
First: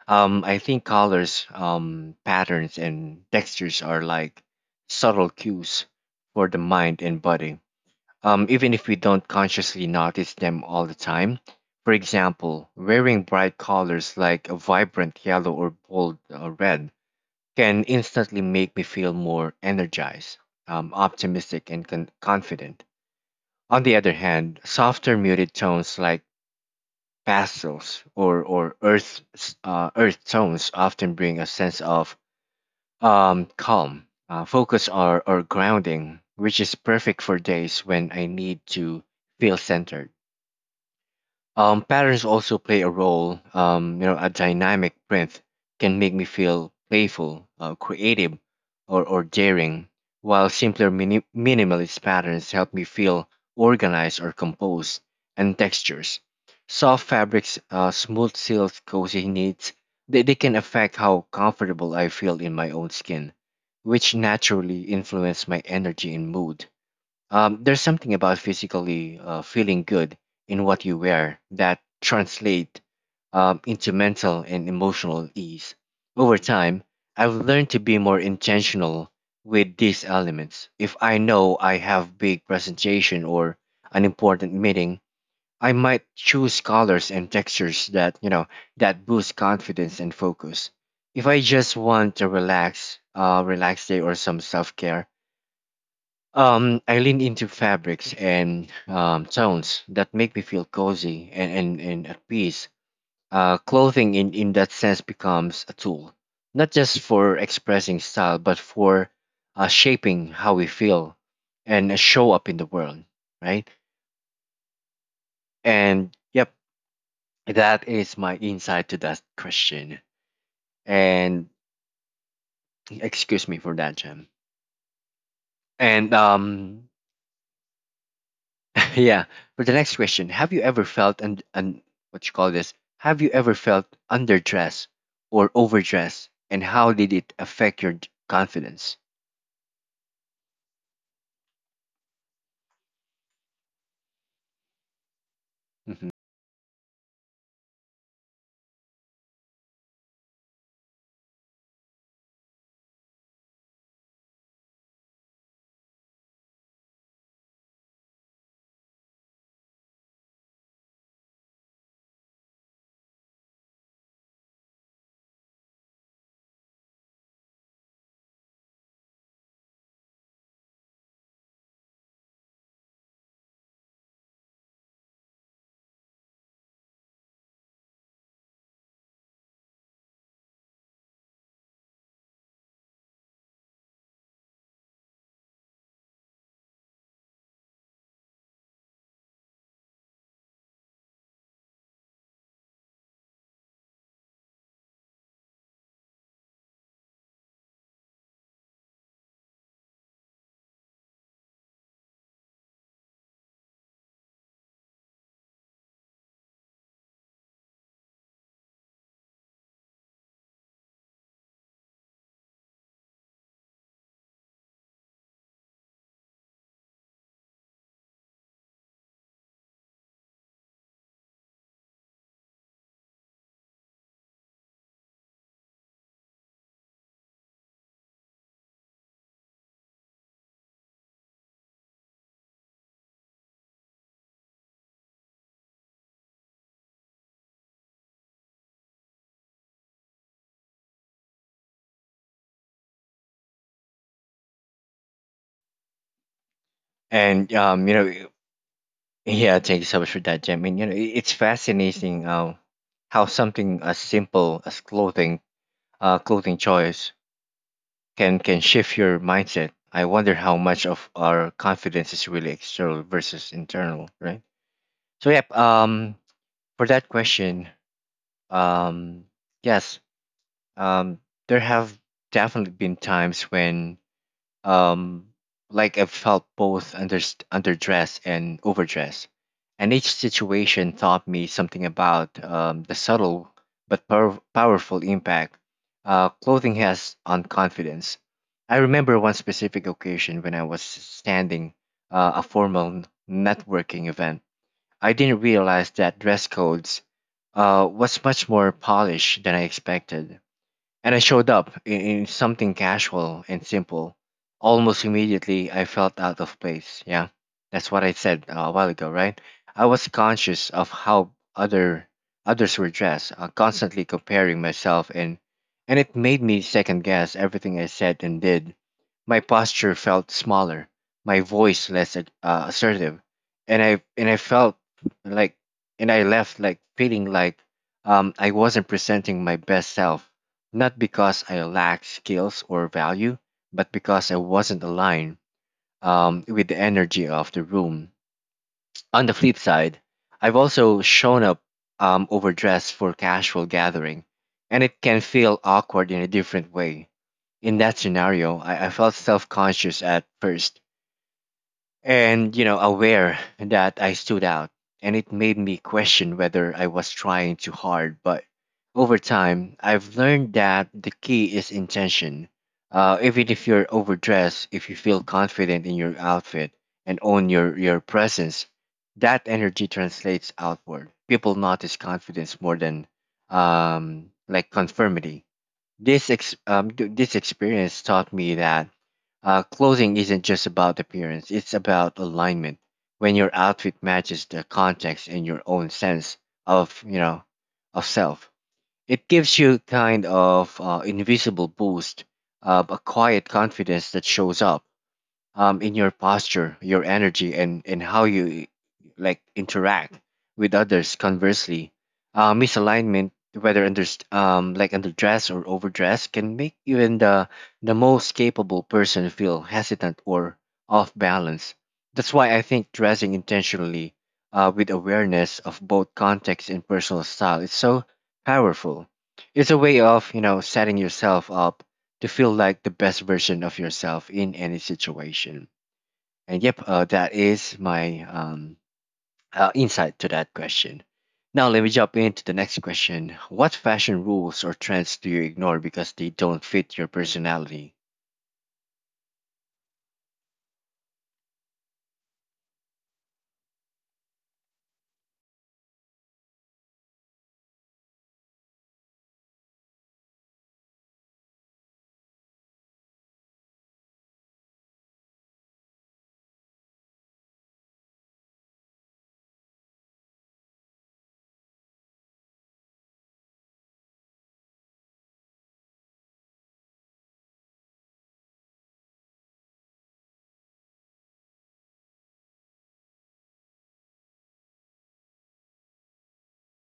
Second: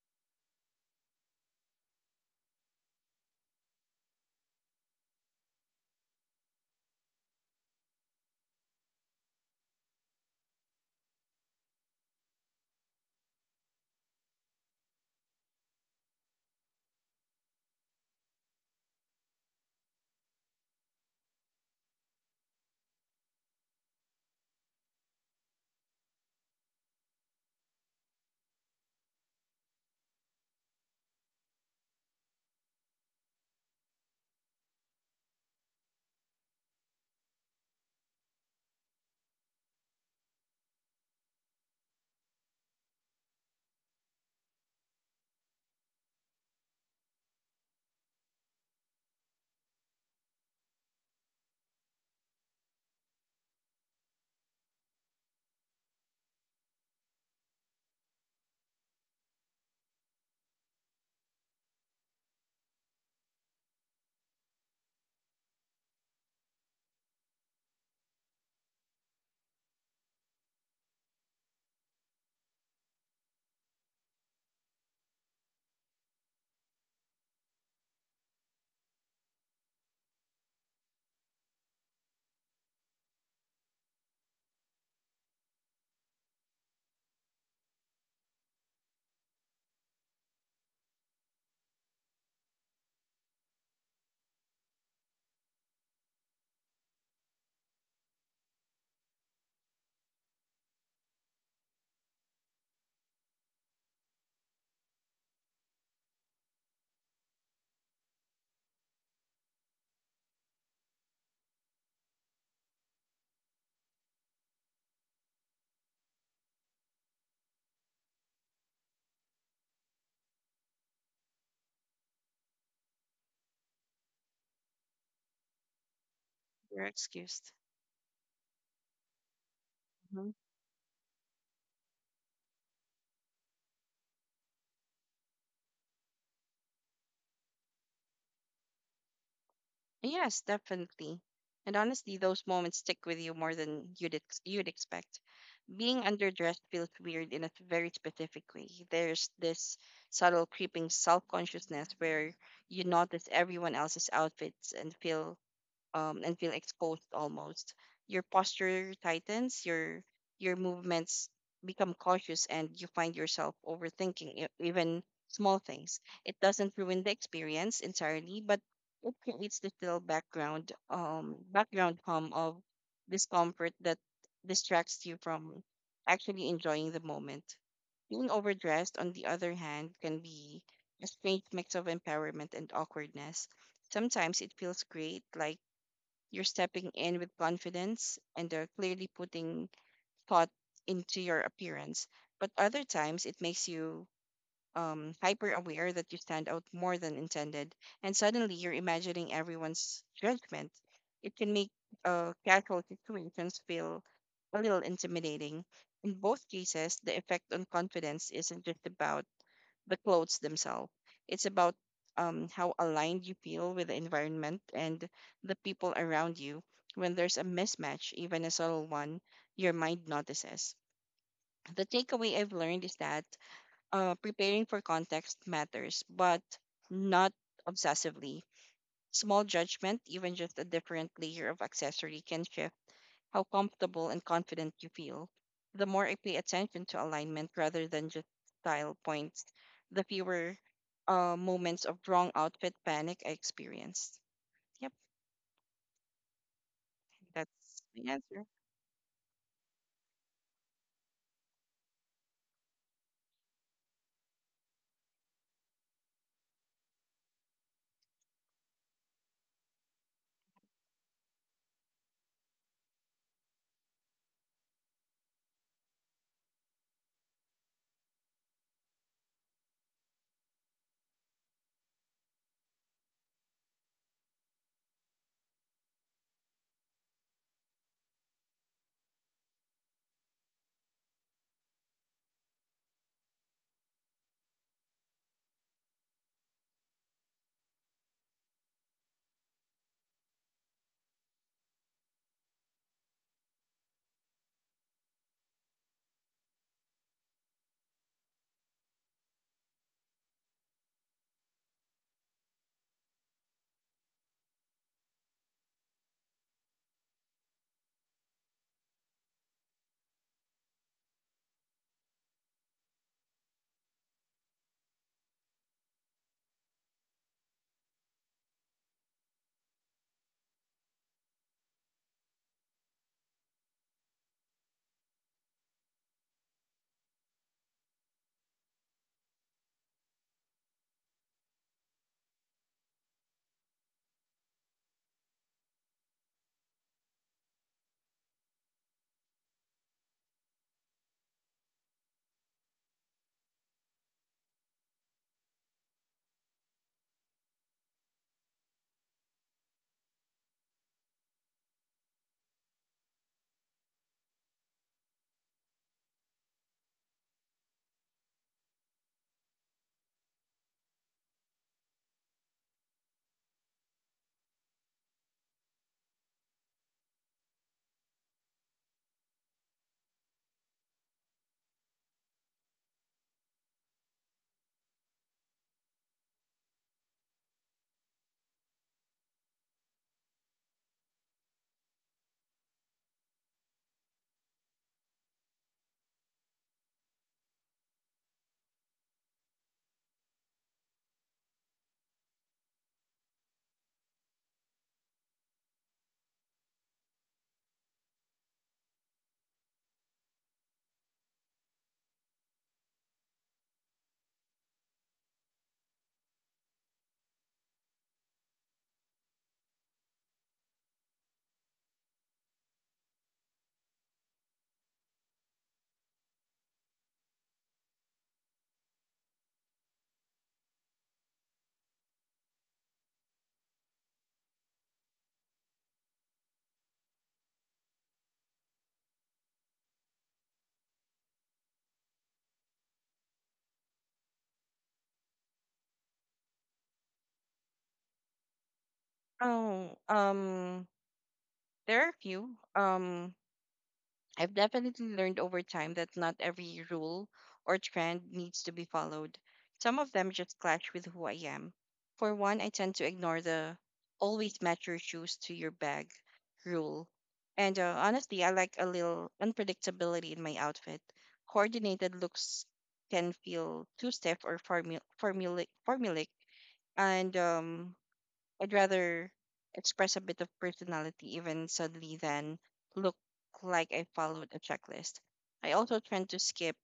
I think colors, patterns, and textures are like subtle cues for the mind and body, even if we don't consciously notice them all the time. For example, wearing bright colors like a vibrant yellow or bold red can instantly make me feel more energized, optimistic, and confident. On the other hand, softer muted tones like pastels or earth, earth tones often bring a sense of calm, focus, or grounding, which is perfect for days when I need to feel centered. Patterns also play a role. A dynamic print can make me feel playful, creative, or daring, while simpler minimalist patterns help me feel organized or composed. And textures, soft fabrics, smooth silks, cozy knits, they can affect how comfortable I feel in my own skin, which naturally influence my energy and mood. There's something about physically feeling good in what you wear that translate into mental and emotional ease. Over time, I've learned to be more intentional with these elements. If I know I have big presentation or an important meeting, I might choose colors and textures that that boost confidence and focus. If I just want to relax, relax day or some self care, I lean into fabrics and tones that make me feel cozy and at peace. Clothing in that sense becomes a tool, not just for expressing style, but for shaping how we feel and show up in the world, right? And yep, that is my insight to that question. And excuse me for that, Jem. And
You're excused.
yeah. For the next question,
Mhm.
have you ever felt and what you call this? Have you ever felt underdressed or overdressed, and how did it affect your confidence?
Yes, definitely. And honestly, those moments stick with you more than you'd expect. Being
Hmm.
underdressed feels weird in a very specific way. There's this subtle creeping self-consciousness where you notice everyone else's outfits and feel exposed almost. Your posture tightens, your movements become cautious, and you find yourself overthinking even small things. It doesn't ruin the experience entirely, but it creates the still background hum of discomfort that distracts you from actually enjoying the moment. Being overdressed, on the other hand, can be a strange mix of empowerment and awkwardness. Sometimes it feels great, like you're stepping in with confidence and they're clearly putting thought into your appearance. But other times it makes you hyper aware that you stand out more than intended, and suddenly you're imagining everyone's judgment. It can make casual situations feel a little intimidating. In both cases, the effect on confidence isn't just about the clothes themselves. It's about how aligned you feel with the environment and the people around you. When there's a mismatch, even a subtle one, your mind notices. The takeaway I've learned is that preparing for context matters, but not obsessively. Small judgment, even just a different layer of accessory, can shift how comfortable and confident you feel. The more I pay attention to alignment rather than just style points, the fewer moments of wrong outfit panic I experienced. Yep,
And
that's the answer.
yeah. Thank you so much for that, Jem. And you know, it's fascinating how something as simple as clothing, clothing choice can shift your mindset. I wonder how much of our confidence is really external versus internal, right? So yeah. For that question, Um, yes, um, there have definitely been times when, um, I've felt both under underdressed and overdressed, and each situation taught me something about the subtle but powerful impact clothing has on confidence. I remember one specific occasion when I was standing a formal networking event. I didn't realize that dress codes was much more polished than I expected. And I showed up in something casual and simple. Almost immediately, I felt out of place. Yeah, that's what I said a while ago, right? I was conscious of how other others were dressed, constantly comparing myself, and it made me second guess everything I said and did. My posture felt smaller, my voice less assertive, and I felt like and I left like feeling like I wasn't presenting my best self, not because I lacked skills or value, but because I wasn't aligned with the energy of the room. On the flip side, I've also shown up overdressed for casual gathering, and it can feel awkward in a different way. In that scenario, I felt self conscious at first and aware that I stood out, and it made me question whether I was trying too hard. But over time I've learned that the key is intention. Even if you're overdressed, if you feel confident in your outfit and own your presence, that energy translates outward. People notice confidence more than conformity. This experience taught me that clothing isn't just about appearance; it's about alignment. When your outfit matches the context and your own sense of of self, it gives you kind of invisible boost, a quiet confidence that shows up in your posture, your energy, and how you interact with others. Conversely, misalignment, whether under underdressed or overdressed, can make even the most capable person feel hesitant or off balance. That's why I think dressing intentionally, with awareness of both context and personal style, is so powerful. It's a way of setting yourself up to feel like the best version of yourself in any situation. And yep, that is my insight to that question. Now, let me jump into the next question. What fashion rules or trends do you ignore because they don't fit your personality?
Oh, um, there are a few. I've definitely learned over time that not every rule or trend needs to be followed. Some of them just clash with who I am. For one, I tend to ignore the always match your shoes to your bag rule. And honestly, I like a little unpredictability in my outfit. Coordinated looks can feel too stiff or formulaic. And I'd rather express a bit of personality even subtly than look like I followed a checklist. I also tend to skip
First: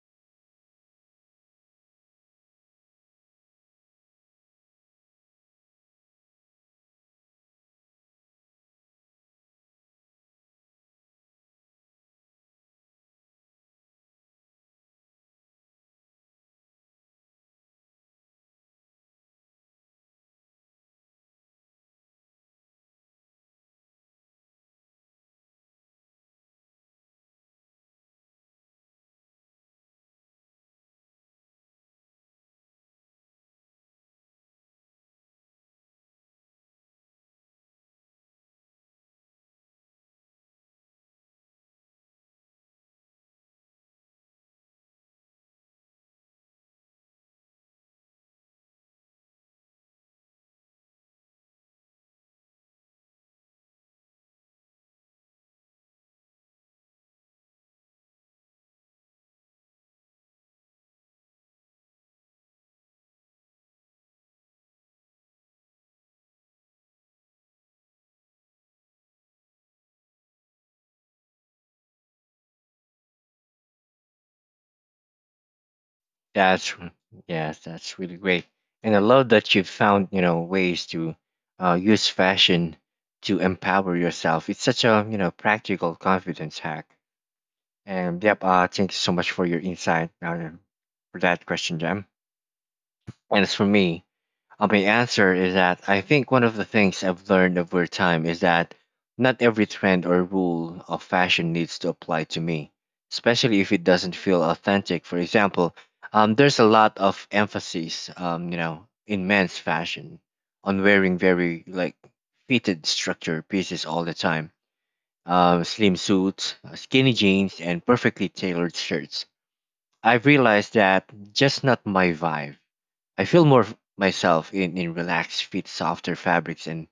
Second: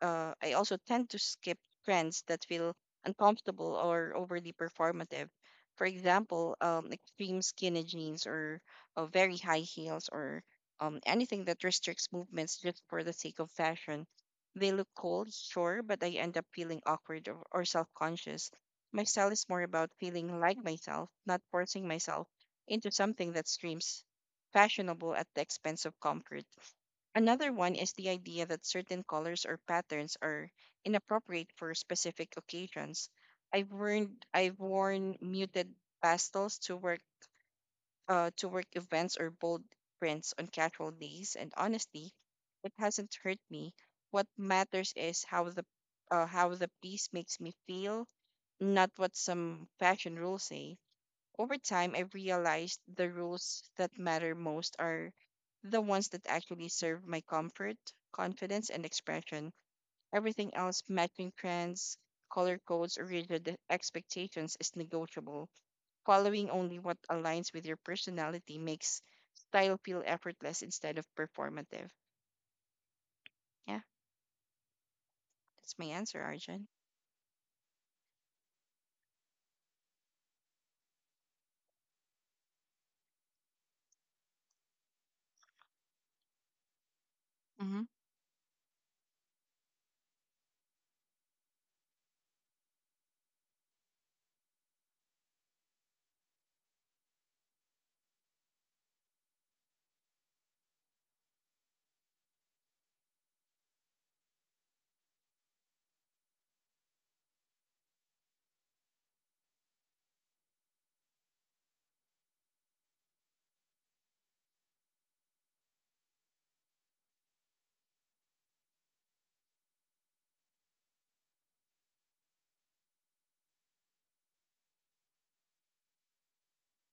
I also tend to skip trends that feel uncomfortable or overly performative. For example, extreme skinny jeans or very high heels or anything that restricts movements just for the sake of fashion. They look cool, sure, but I end up feeling awkward or self conscious. My style is more about feeling like myself, not forcing myself into something that screams fashionable at the expense of comfort. Another one is the idea that certain colors or patterns are inappropriate for specific occasions. I've worn muted pastels to work events or bold prints on casual days, and honestly, it hasn't hurt me. What matters is how the piece makes me feel, not what some fashion rules say. Over time, I realized the rules that matter most are the ones that actually serve my comfort, confidence, and expression. Everything else, matching trends, color codes, or rigid expectations, is negotiable. Following only what aligns with your personality makes style feel effortless instead of performative. Yeah, that's my answer, Arjun.
That's, yes, that's really great. And I love that you found, you know, ways to use fashion to empower yourself. It's such a, you know, practical confidence hack.
Mm-hmm.
And yep, thank you so much for your insight for that question, Jam. And as for me, my answer is that I think one of the things I've learned over time is that not every trend or rule of fashion needs to apply to me, especially if it doesn't feel authentic. For example, there's a lot of emphasis, in men's fashion on wearing very fitted structure pieces all the time, slim suits, skinny jeans, and perfectly tailored shirts. I realized that just not my vibe. I feel more myself in relaxed fit, softer fabrics and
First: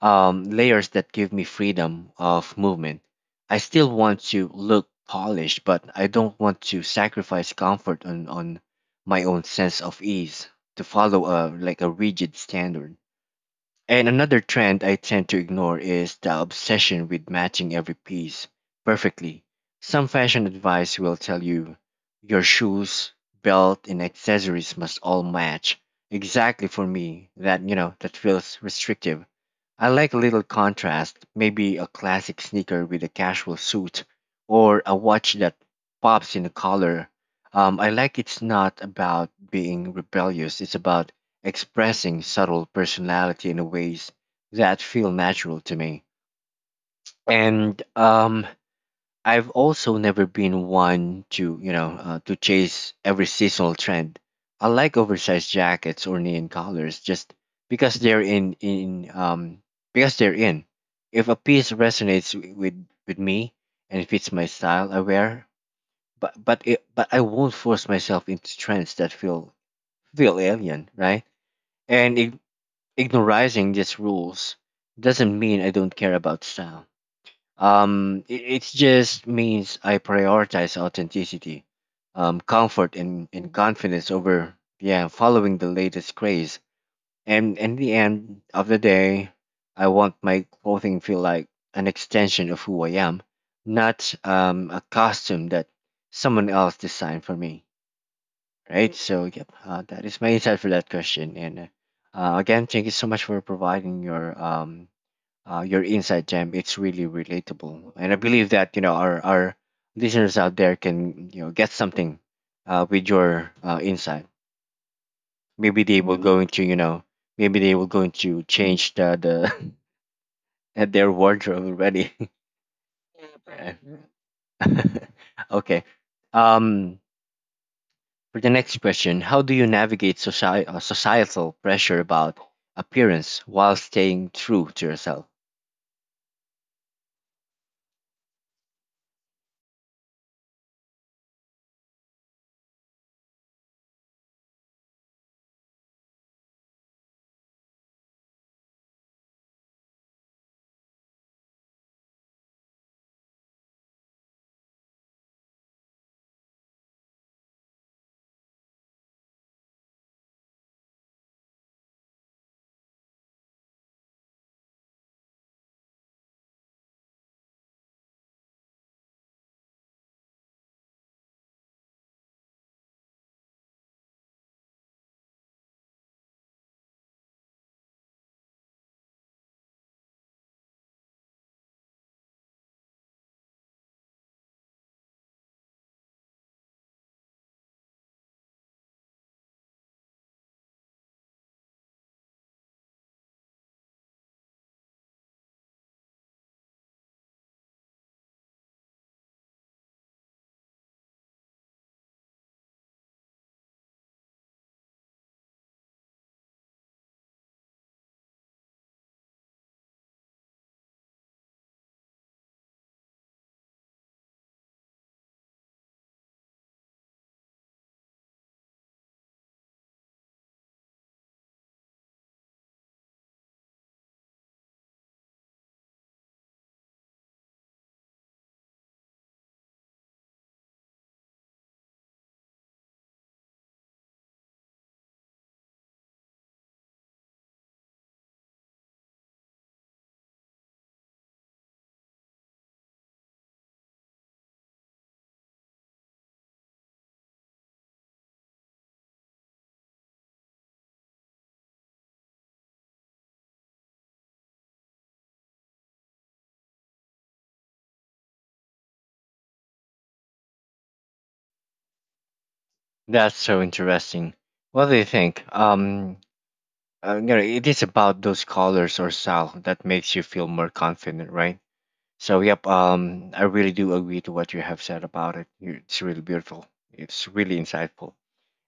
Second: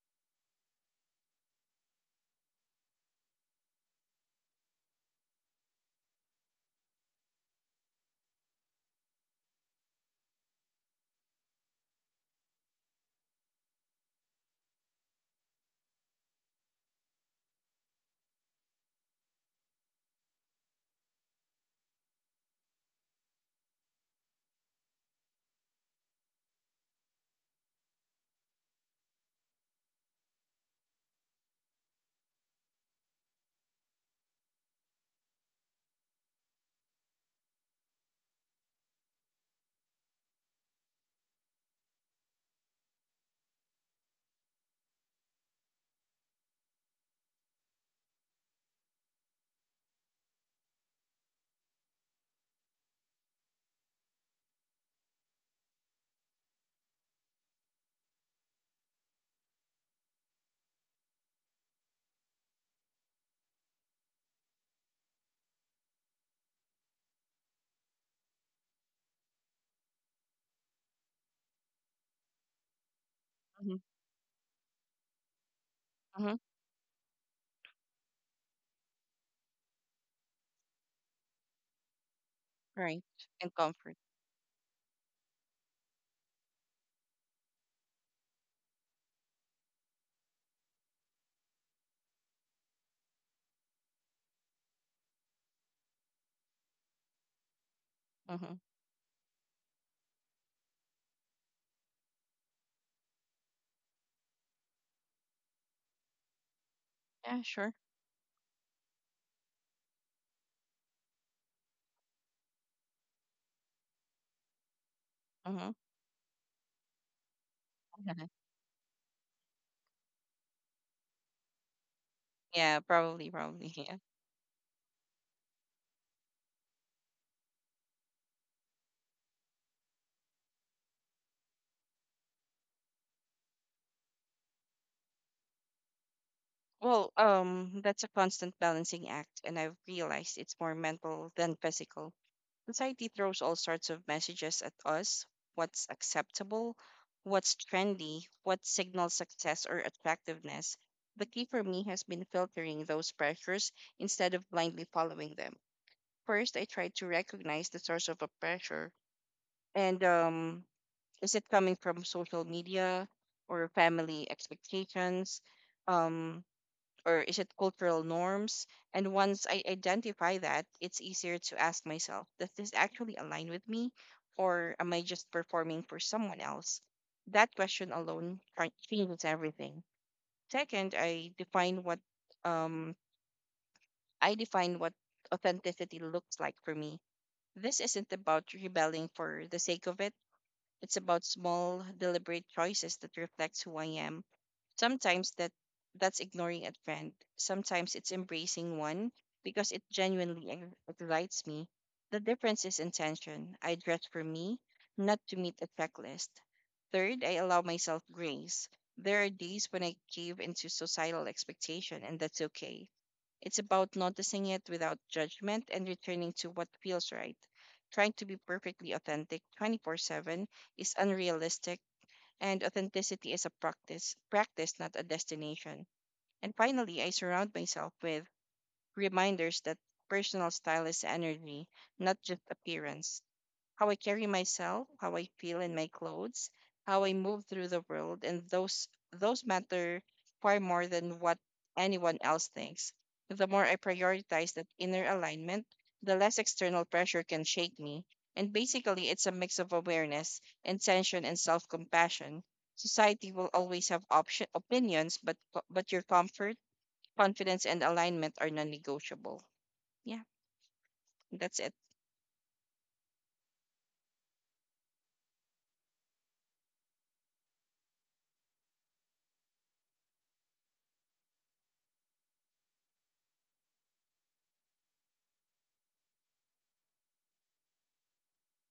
layers that give me freedom of movement. I still want to look polished, but I don't want to sacrifice comfort on my own sense of ease to follow a rigid standard. And another trend I tend to ignore is the obsession with matching every piece perfectly. Some fashion advice will tell you your shoes, belt, and accessories must all match. Exactly for me, that that feels restrictive. I like a little contrast, maybe a classic sneaker with a casual suit, or a watch that pops in a color. I like It's not about being rebellious, it's about expressing subtle personality in ways that feel natural to me. And I've also never been one to, you know, to chase every seasonal trend. I like oversized jackets or neon colors just because they're in because they're in. If a piece resonates with me and fits my style, I wear. But I won't force myself into trends that feel alien, right? And it Ignorizing
Mm-hmm.
these rules doesn't mean I don't care
Mm-hmm.
about style. It just means I prioritize authenticity, comfort,
Right.
and
And comfort.
confidence over yeah following the latest craze. And in the end of the day, I want my clothing feel like an extension of who I am, not a costume that someone else designed for me,
Mm-hmm.
right? So, yep, that is my insight for that question. And again, thank you so much for providing your insight, Jam. It's really
Yeah, sure.
relatable, and I believe that you know our listeners out there can you know get something with your insight.
Mm-hmm.
Maybe they will go into change the their wardrobe already.
Yeah,
Yeah.
probably. Yeah.
Okay. Um. For the next question, how do you navigate societal pressure about appearance while staying true to yourself?
That's a constant balancing act, and I've realized it's more mental than physical. Society throws all sorts of messages at us: what's acceptable, what's trendy, what signals success or attractiveness. The key for me has been filtering those pressures instead of blindly following them. First, I try to recognize the source of a pressure. And Is it coming from social media or family expectations? Um, or is it cultural norms? And once I identify that, it's easier to ask myself, does this actually align with me? Or am I just performing for someone else? That question alone changes everything. Second, um, I define what authenticity looks like for me. This isn't about rebelling for the sake of it. It's about small, deliberate choices that reflects who I am. Sometimes that that's ignoring a trend. Sometimes it's embracing one because it genuinely excites me. The difference is intention. I dress for me, not to meet a checklist. Third, I allow myself grace. There are days when I cave into societal expectation, and that's okay. It's about noticing it without judgment and returning to what feels right. Trying to be perfectly authentic 24/7 is unrealistic, and authenticity is a practice, not a destination. And finally, I surround myself with reminders that personal style is energy, not just appearance: how I carry myself, how I feel in my clothes, how I move through the world, and those matter far more than what anyone else thinks. The more I prioritize that inner alignment, the less external pressure can shake me. And basically, it's a mix of awareness, intention, and self-compassion. Society will always have option opinions, but your comfort, confidence, and alignment are non-negotiable. Yeah, that's it.
That's so interesting. What do you think? You know, it is about those colors or style that makes you feel more confident, right? So, yep, I really do agree to what you have said about it. You- It's really beautiful. It's really insightful.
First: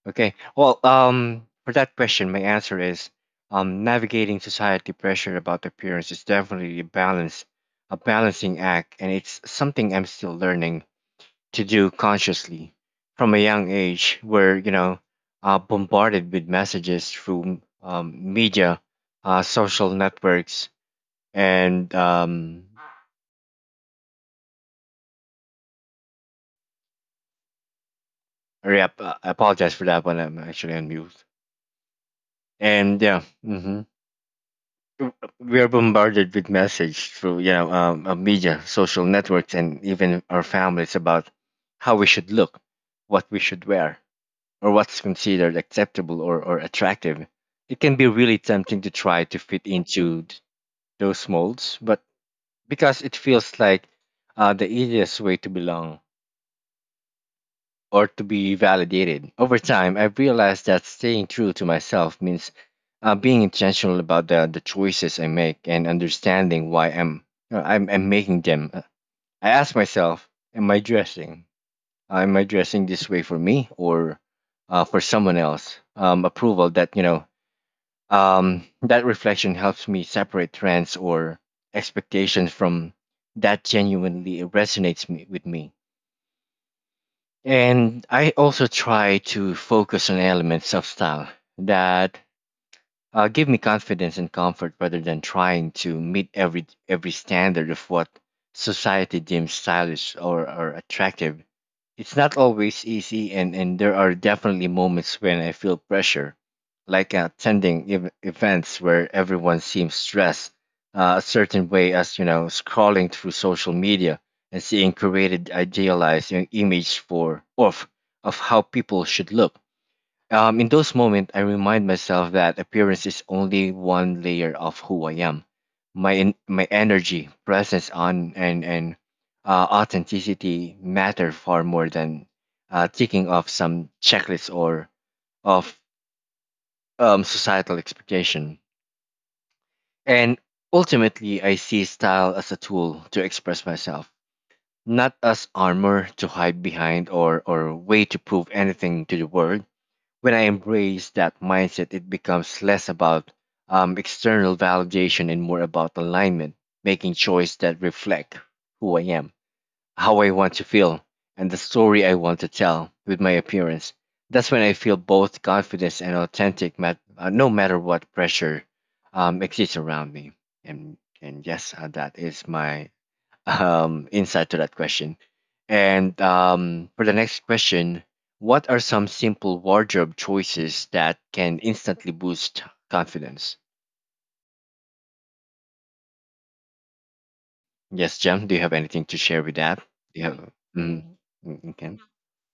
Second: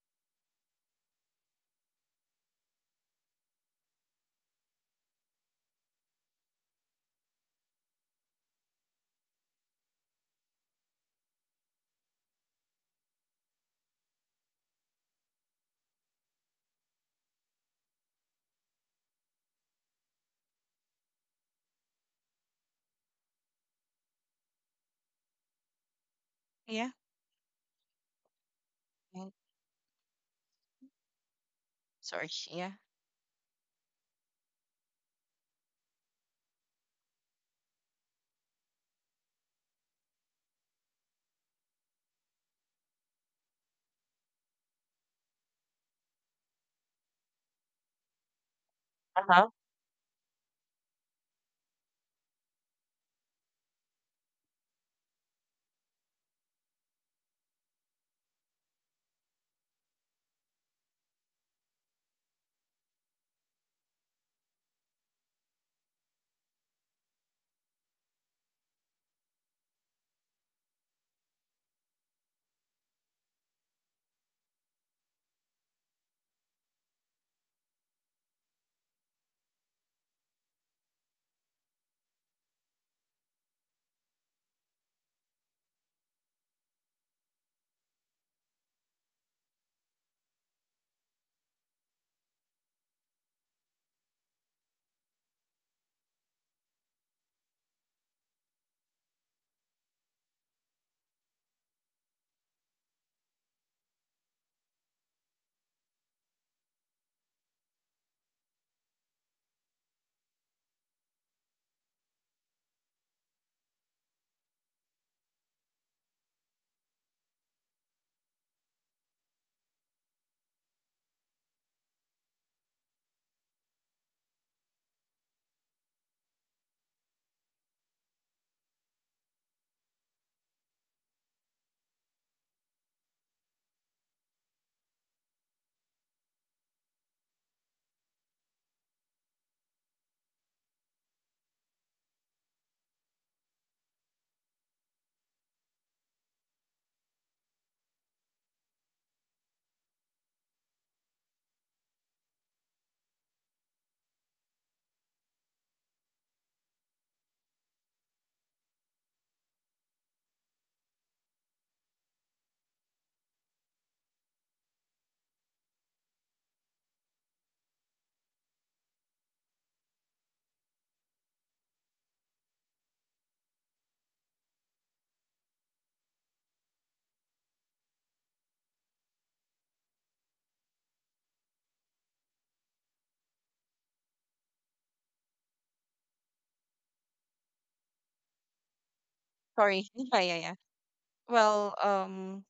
Okay. Well, for that question, my answer is navigating society pressure about appearance is definitely a balance, a balancing act, and it's something I'm still learning to do consciously from a young age, where you know, bombarded with messages through media, social networks, and
Yeah.
yep, I
Yeah.
apologize for that one. I'm actually on mute.
Sorry. Yeah.
And yeah, mm-hmm, we are bombarded with message through media social networks and even our families about how we should look, what we should wear, or what's considered acceptable or attractive. It can be really tempting to try to fit into those molds but because it feels like the easiest way to belong or to be validated. Over time, I've realized that staying true to myself means being intentional about the choices I make and understanding why I'm making them. I ask myself, am I dressing? Am I dressing this way for me or for someone else? Approval that reflection helps me separate trends or expectations from that genuinely resonates me, with me. And I also try to focus on elements of style that give me confidence and comfort rather than trying to meet every standard of what society deems stylish or attractive. It's not always easy, and there are definitely moments when I feel pressure, like attending events where everyone seems stressed a certain way, as you know, scrolling through social media and seeing created idealized image for of how people should look. In those moments, I remind myself that appearance is only one layer of who I am. My energy, presence, on and authenticity matter far more than ticking off some checklist or of societal expectation. And ultimately, I see style as a tool to express myself, not as armor to hide behind or way to prove anything to the world. When I embrace that mindset, it becomes less about external validation and more about alignment, making choices that reflect who I am, how I want to feel, and the story I want to tell with my appearance. That's when I feel both confidence and authentic, no matter what pressure exists around me. And yes, that is my insight to that question. And for the next question, what are some simple wardrobe choices that can instantly boost confidence? Yes, Jem, do you have anything to share with that?
Sorry.
Do you have?
Yeah.
Mm, mm,
Well,
okay,
um,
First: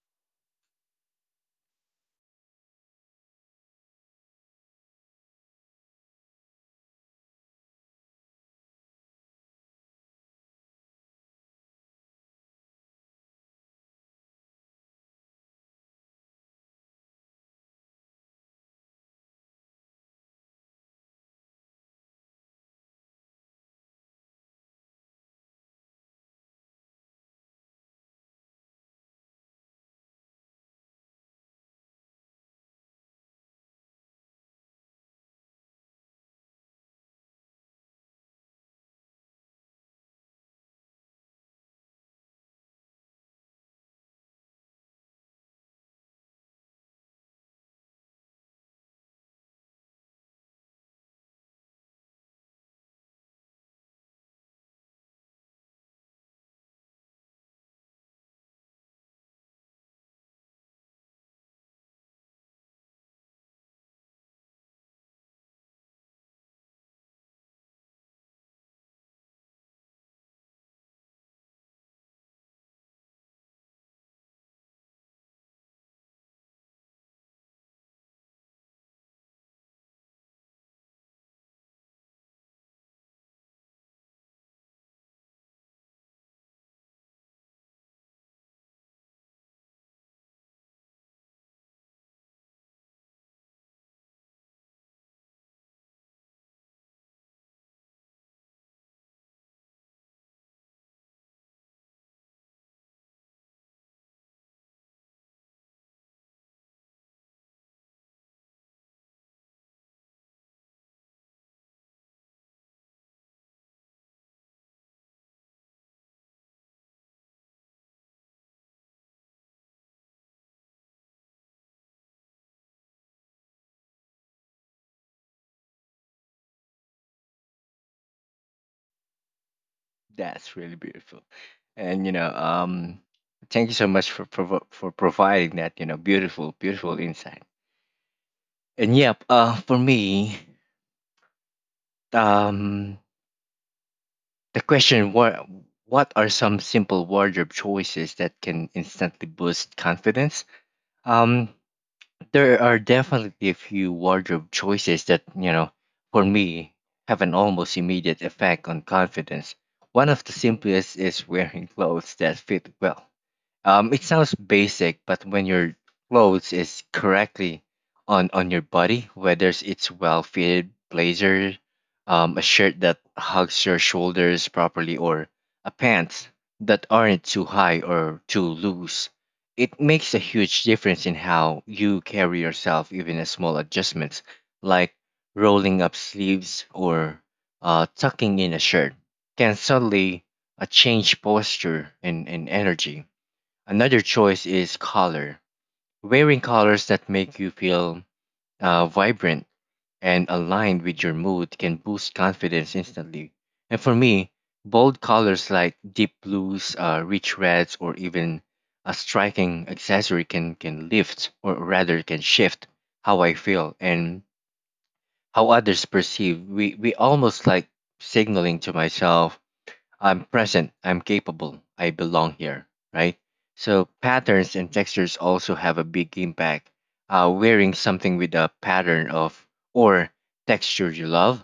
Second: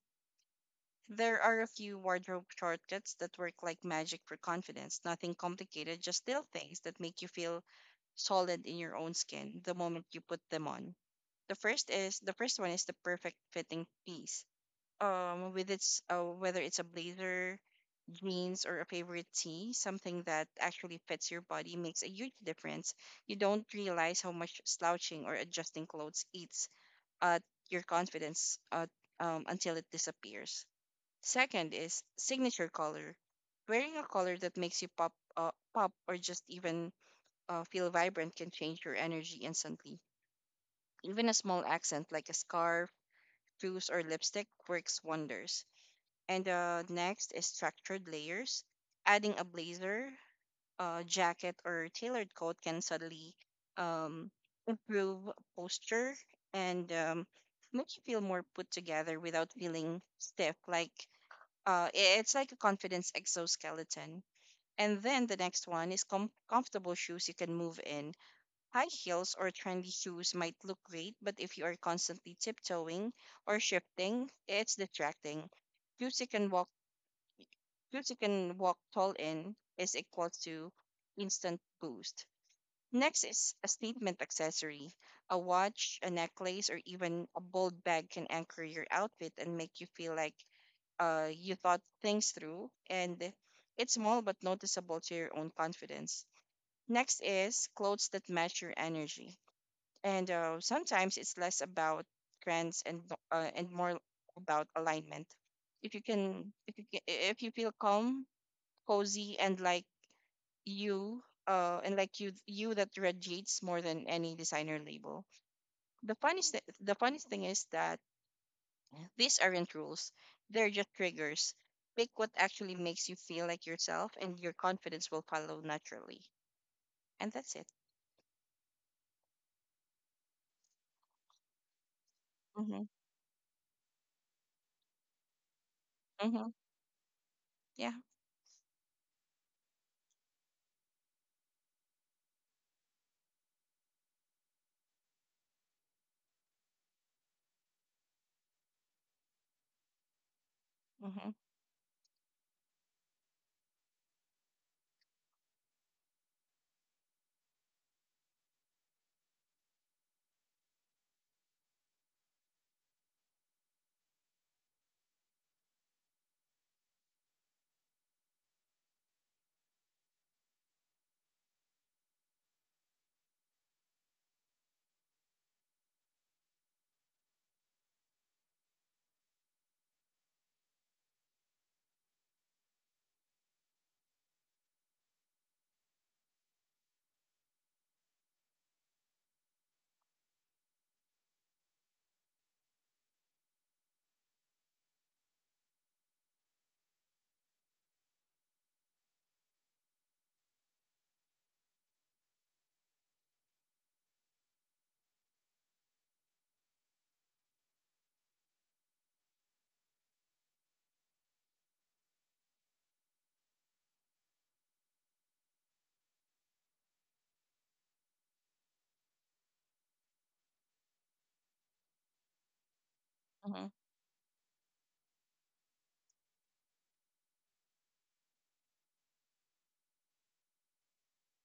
there are a few wardrobe shortcuts that work like magic for confidence. Nothing complicated, just little things that make you feel solid in your own skin the moment you put them on. The first one is the perfect fitting piece. With its Whether it's a blazer, jeans, or a favorite tee, something that actually fits your body makes a huge difference. You don't realize how much slouching or adjusting clothes eats at your confidence until it disappears. Second is signature color. Wearing a color that makes you pop, or just even feel vibrant can change your energy instantly. Even a small accent like a scarf, shoes, or lipstick works wonders. And next is structured layers. Adding a blazer, jacket, or tailored coat can suddenly um, improve posture and make you feel more put together without feeling stiff. It's like a confidence exoskeleton. And then the next one is comfortable shoes you can move in. High heels or trendy shoes might look great, but if you are constantly tiptoeing or shifting, it's distracting. Shoes you can walk, Shoes you can walk tall in is equal to instant boost. Next is a statement accessory. A watch, a necklace, or even a bold bag can anchor your outfit and make you feel like you thought things through. And it's small but noticeable to your own confidence. Next is clothes that match your energy. And sometimes it's less about trends and more about alignment. If you feel calm, cozy, and like you, that radiates more than any designer label. The funniest thing is that these aren't rules, they're just triggers. Pick what actually makes you feel like yourself, and your confidence will follow naturally. And that's it.
that's really beautiful. And you know,
Hmm.
thank you so much for for providing that
Hmm.
beautiful, beautiful insight.
Yeah.
And yep, for me, um, the question, what are some simple wardrobe choices that can instantly boost confidence?
Hmm.
Um there are definitely a few wardrobe choices that, you know, for me have an almost immediate effect on confidence. One of the simplest is wearing clothes that fit well. Um, it sounds basic, but when your clothes is correctly on your body, whether it's well fitted blazer, a shirt that hugs your shoulders properly, or a pants that aren't too high or too loose, it makes a huge difference in how you carry yourself. Even a small adjustments like rolling up sleeves or tucking in a shirt can suddenly change posture and energy. Another choice is color. Wearing colors that make you feel vibrant and aligned with your mood can boost confidence instantly. And for me, bold colors like deep blues, rich reds, or even a striking accessory can lift, or rather, can shift how I feel and how others perceive. We almost like signaling to myself I'm present, I'm capable, I belong here, right?
Hmm.
So patterns and textures also have a big impact. Wearing something with a pattern of or texture you love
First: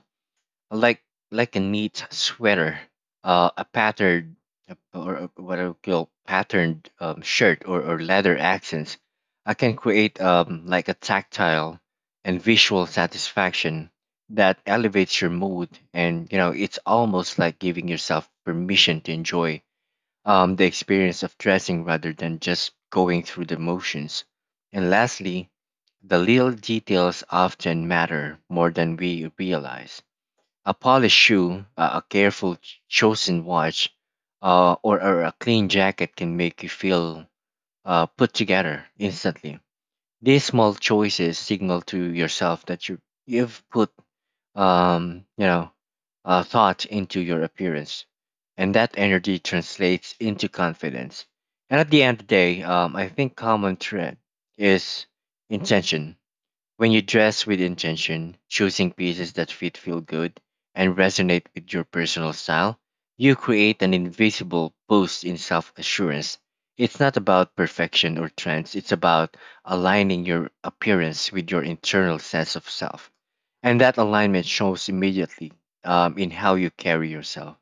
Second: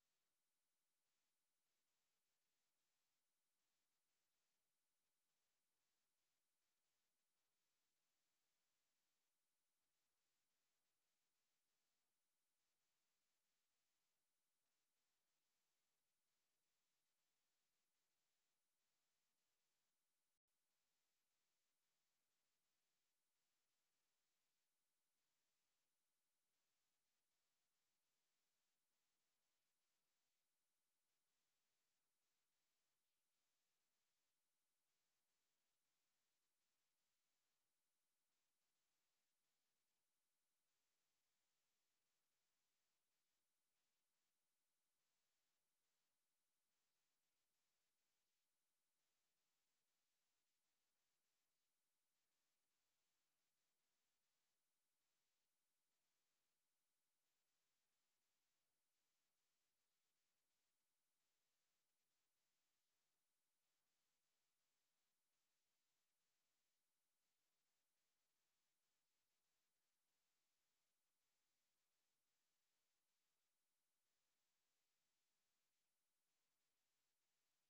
like like a neat sweater, a patterned what I would call patterned shirt, or leather accents. I can create like a tactile and visual satisfaction that elevates your mood, and you know it's almost like giving yourself permission to enjoy the experience of dressing rather than just going through the motions. And lastly, the little details often matter more than we realize. A polished shoe, a careful chosen watch, or a clean jacket can make you feel put together instantly. These small choices signal to yourself that you've put um, you know thought into your appearance, and that energy translates into confidence. And at the end of the day, I think common thread is intention. When you dress with intention, choosing pieces that fit, feel good, and resonate with your personal style, you create an invisible boost in self assurance. It's not about perfection or trends, it's about aligning your appearance with your internal sense of self. And that alignment shows immediately in how you carry yourself.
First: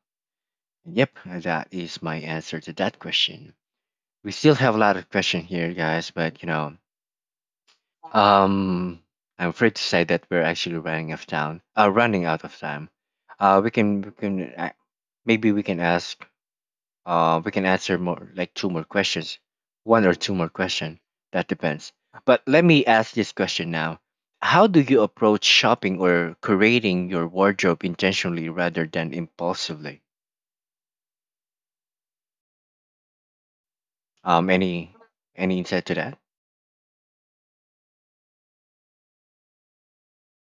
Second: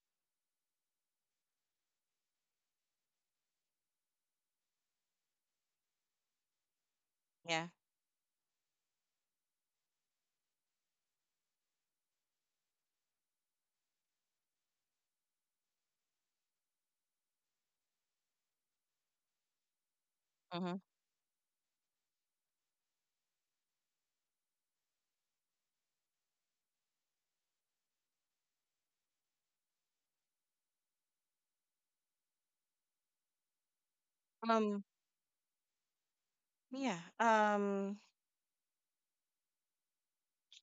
Yep, that is my answer to that question. We still have a lot of questions here, guys, but you know,
yeah
um, I'm afraid to say that we're actually running out of time. Running out of time. We can maybe we can ask. We can answer more like two more questions, one or two more
hmm
question. That depends. But let me ask this question now. How do you approach shopping or curating your wardrobe intentionally rather than impulsively? Um,
um
any any insight to that?
yeah um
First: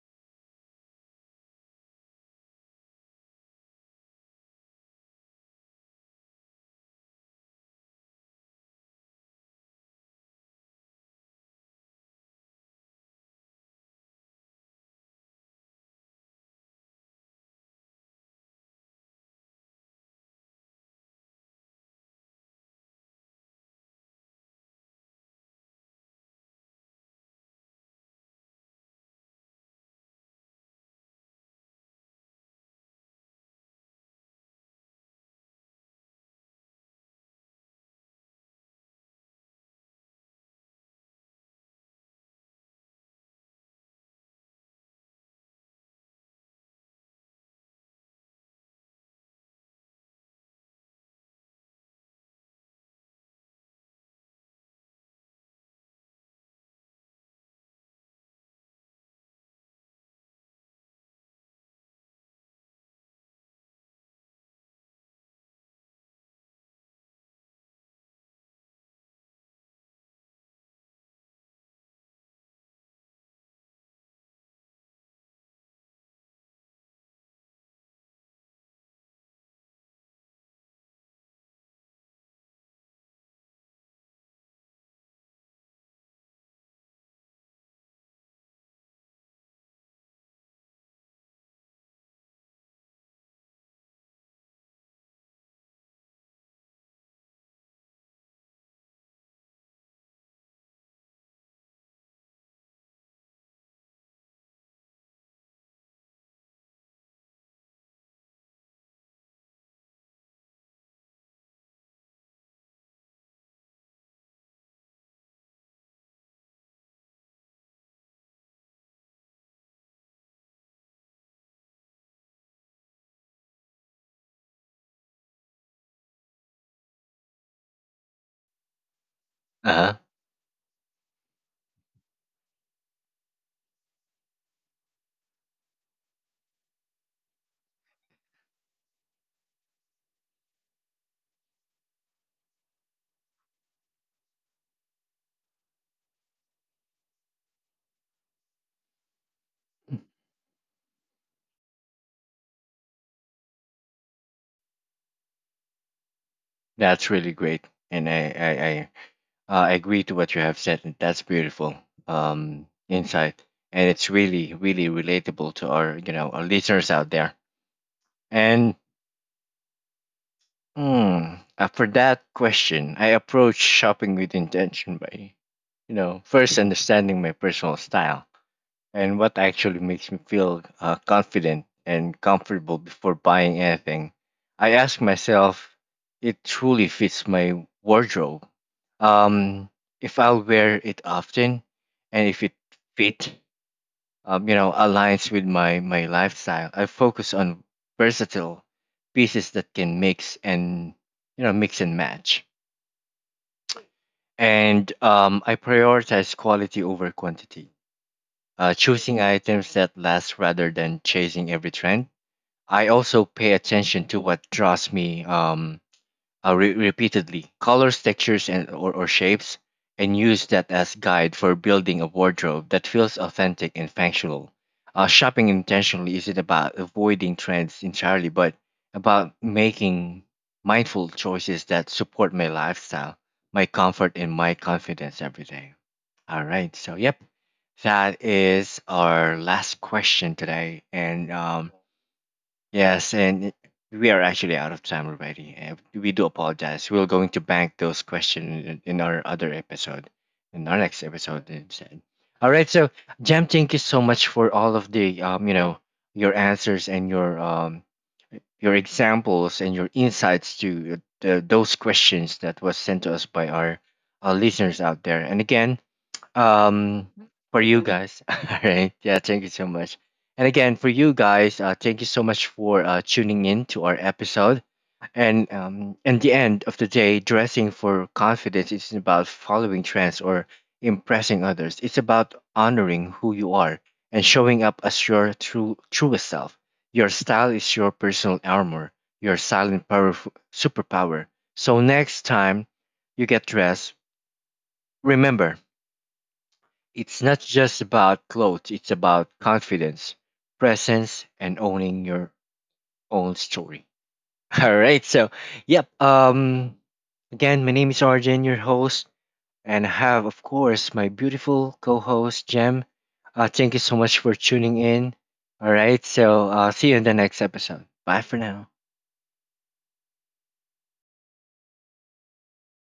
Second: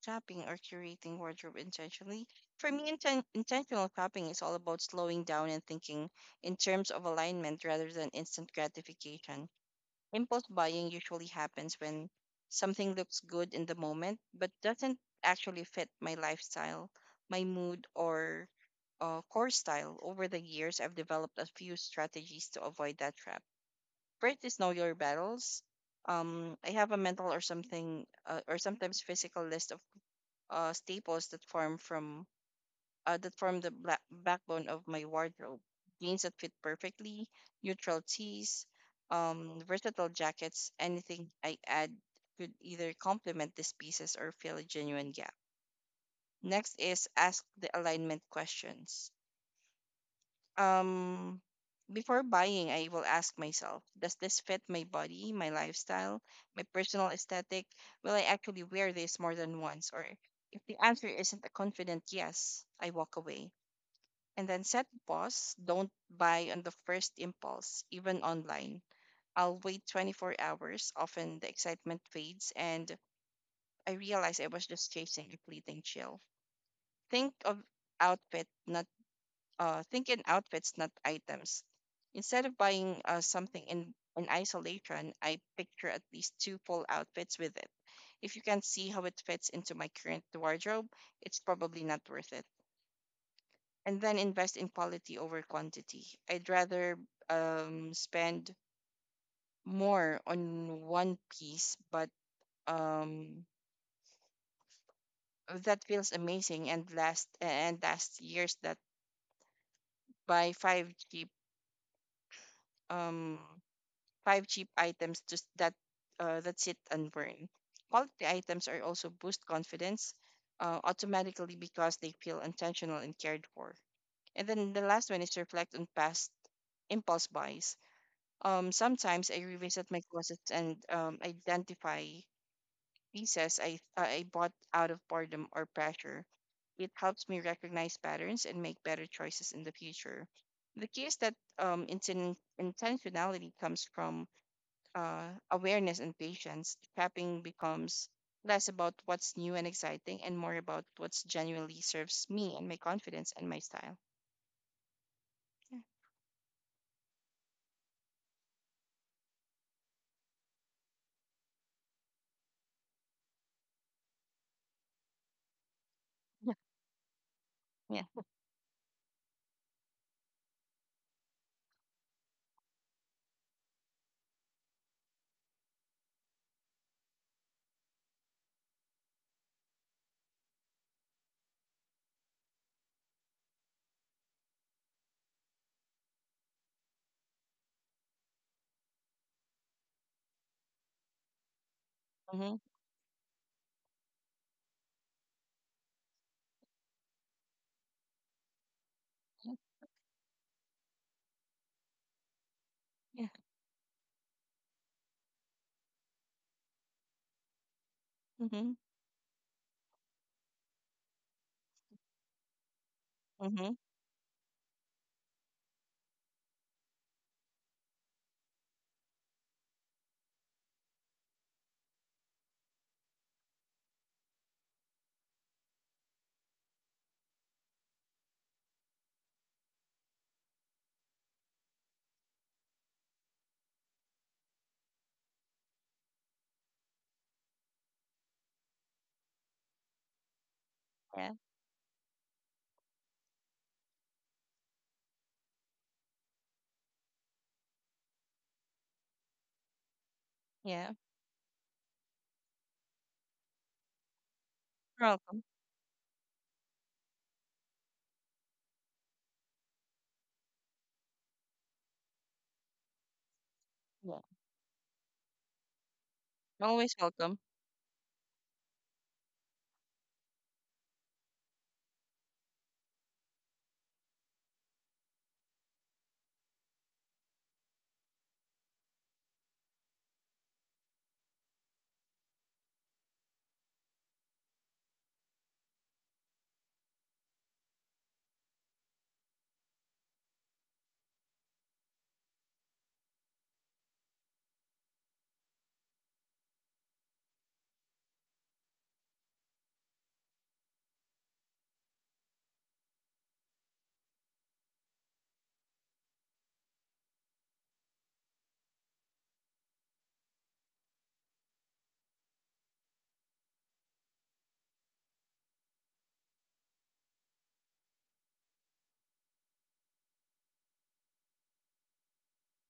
Shopping or curating wardrobe intentionally. For me, intentional shopping is all about slowing down and thinking in terms of alignment rather than instant gratification. Impulse buying usually happens when something looks good in the moment but doesn't actually fit my lifestyle, my mood, or core style. Over the years, I've developed a few strategies to avoid that trap. First is know your battles. I have a mental, or sometimes physical list of staples that form from that form the black backbone of my wardrobe. Jeans that fit perfectly, neutral tees, versatile jackets. Anything I add could either complement these pieces or fill a genuine gap. Next is ask the alignment questions. um Before buying, I will ask myself, does this fit my body, my lifestyle, my personal aesthetic? Will I actually wear this more than once? Or if the answer isn't a confident yes, I walk away. And then set pause, don't buy on the first impulse. Even online, I'll wait 24 hours. Often the excitement fades and I realize I was just chasing a fleeting chill. think of outfit not think in outfits, not items. Instead of buying something in isolation, I picture at least two full outfits with it. If you can't see how it fits into my current wardrobe, it's probably not worth it. And then invest in quality over quantity. I'd rather spend more on one piece, but um, that feels amazing and last years that buy um five cheap items just that sit and burn. Quality items are also boost confidence automatically because they feel intentional and cared for. And then the last one is reflect on past impulse buys. Sometimes I
Uh
revisit
huh.
my closets and identify pieces I bought out of boredom or pressure. It helps me recognize patterns and make better choices in the future. The key is that intentionality comes from awareness and patience. Shopping becomes less about what's new and exciting and more about what's genuinely serves me and my confidence and my style. Yeah.
That's really great, and I agree to what you have said. And That's beautiful insight, and it's really, really relatable to our, you know, our
Yeah.
listeners out there.
Yeah.
And mm, after that question, I approach shopping with intention by, you know, first understanding my personal style and what actually makes me feel confident and comfortable before buying anything. I ask myself, it truly fits my wardrobe. Um, if I'll wear it often, and if it
Mm-hmm.
fit, you know, aligns with my lifestyle. I focus on versatile pieces that can mix and you know mix and match.
Yeah.
And I prioritize quality over quantity,
Mm-hmm.
choosing items that last rather than chasing every trend. I also pay
Mm-hmm.
attention to what draws me repeatedly, colors, textures, or shapes, and use that as guide for building a wardrobe that feels authentic and functional. Shopping intentionally isn't about avoiding trends entirely, but about making mindful choices that support my lifestyle, my comfort, and my confidence every day. All right. So, yep, that is our last question today. And
Yeah.
um, yes, and we are actually out of time already. We do apologize. We're going to bank those questions in our other episode, in our
Yeah.
next episode instead. All right. So, Jam, thank you so much for all of
You're
the,
welcome.
you know, your answers and your examples and your insights to those questions that was sent to us by our
Yeah.
listeners out there. And again,
Always
um,
welcome.
for you guys. All right. Yeah, thank you so much. And again, for you guys, thank you so much for tuning in to our episode. And in the end of the day, dressing for confidence isn't about following trends or impressing others. It's about honoring who you are and showing up as your truest self. Your style is your personal armor, your silent powerful superpower. So next time you get dressed, remember it's not just about clothes, it's about confidence, presence, and owning your own story. All right. So, yep. Again, my name is Arjun, your host, and I have, of course, my beautiful co host, Jem. Thank you so much for tuning in. All right. So, see you in the next episode. Bye for now.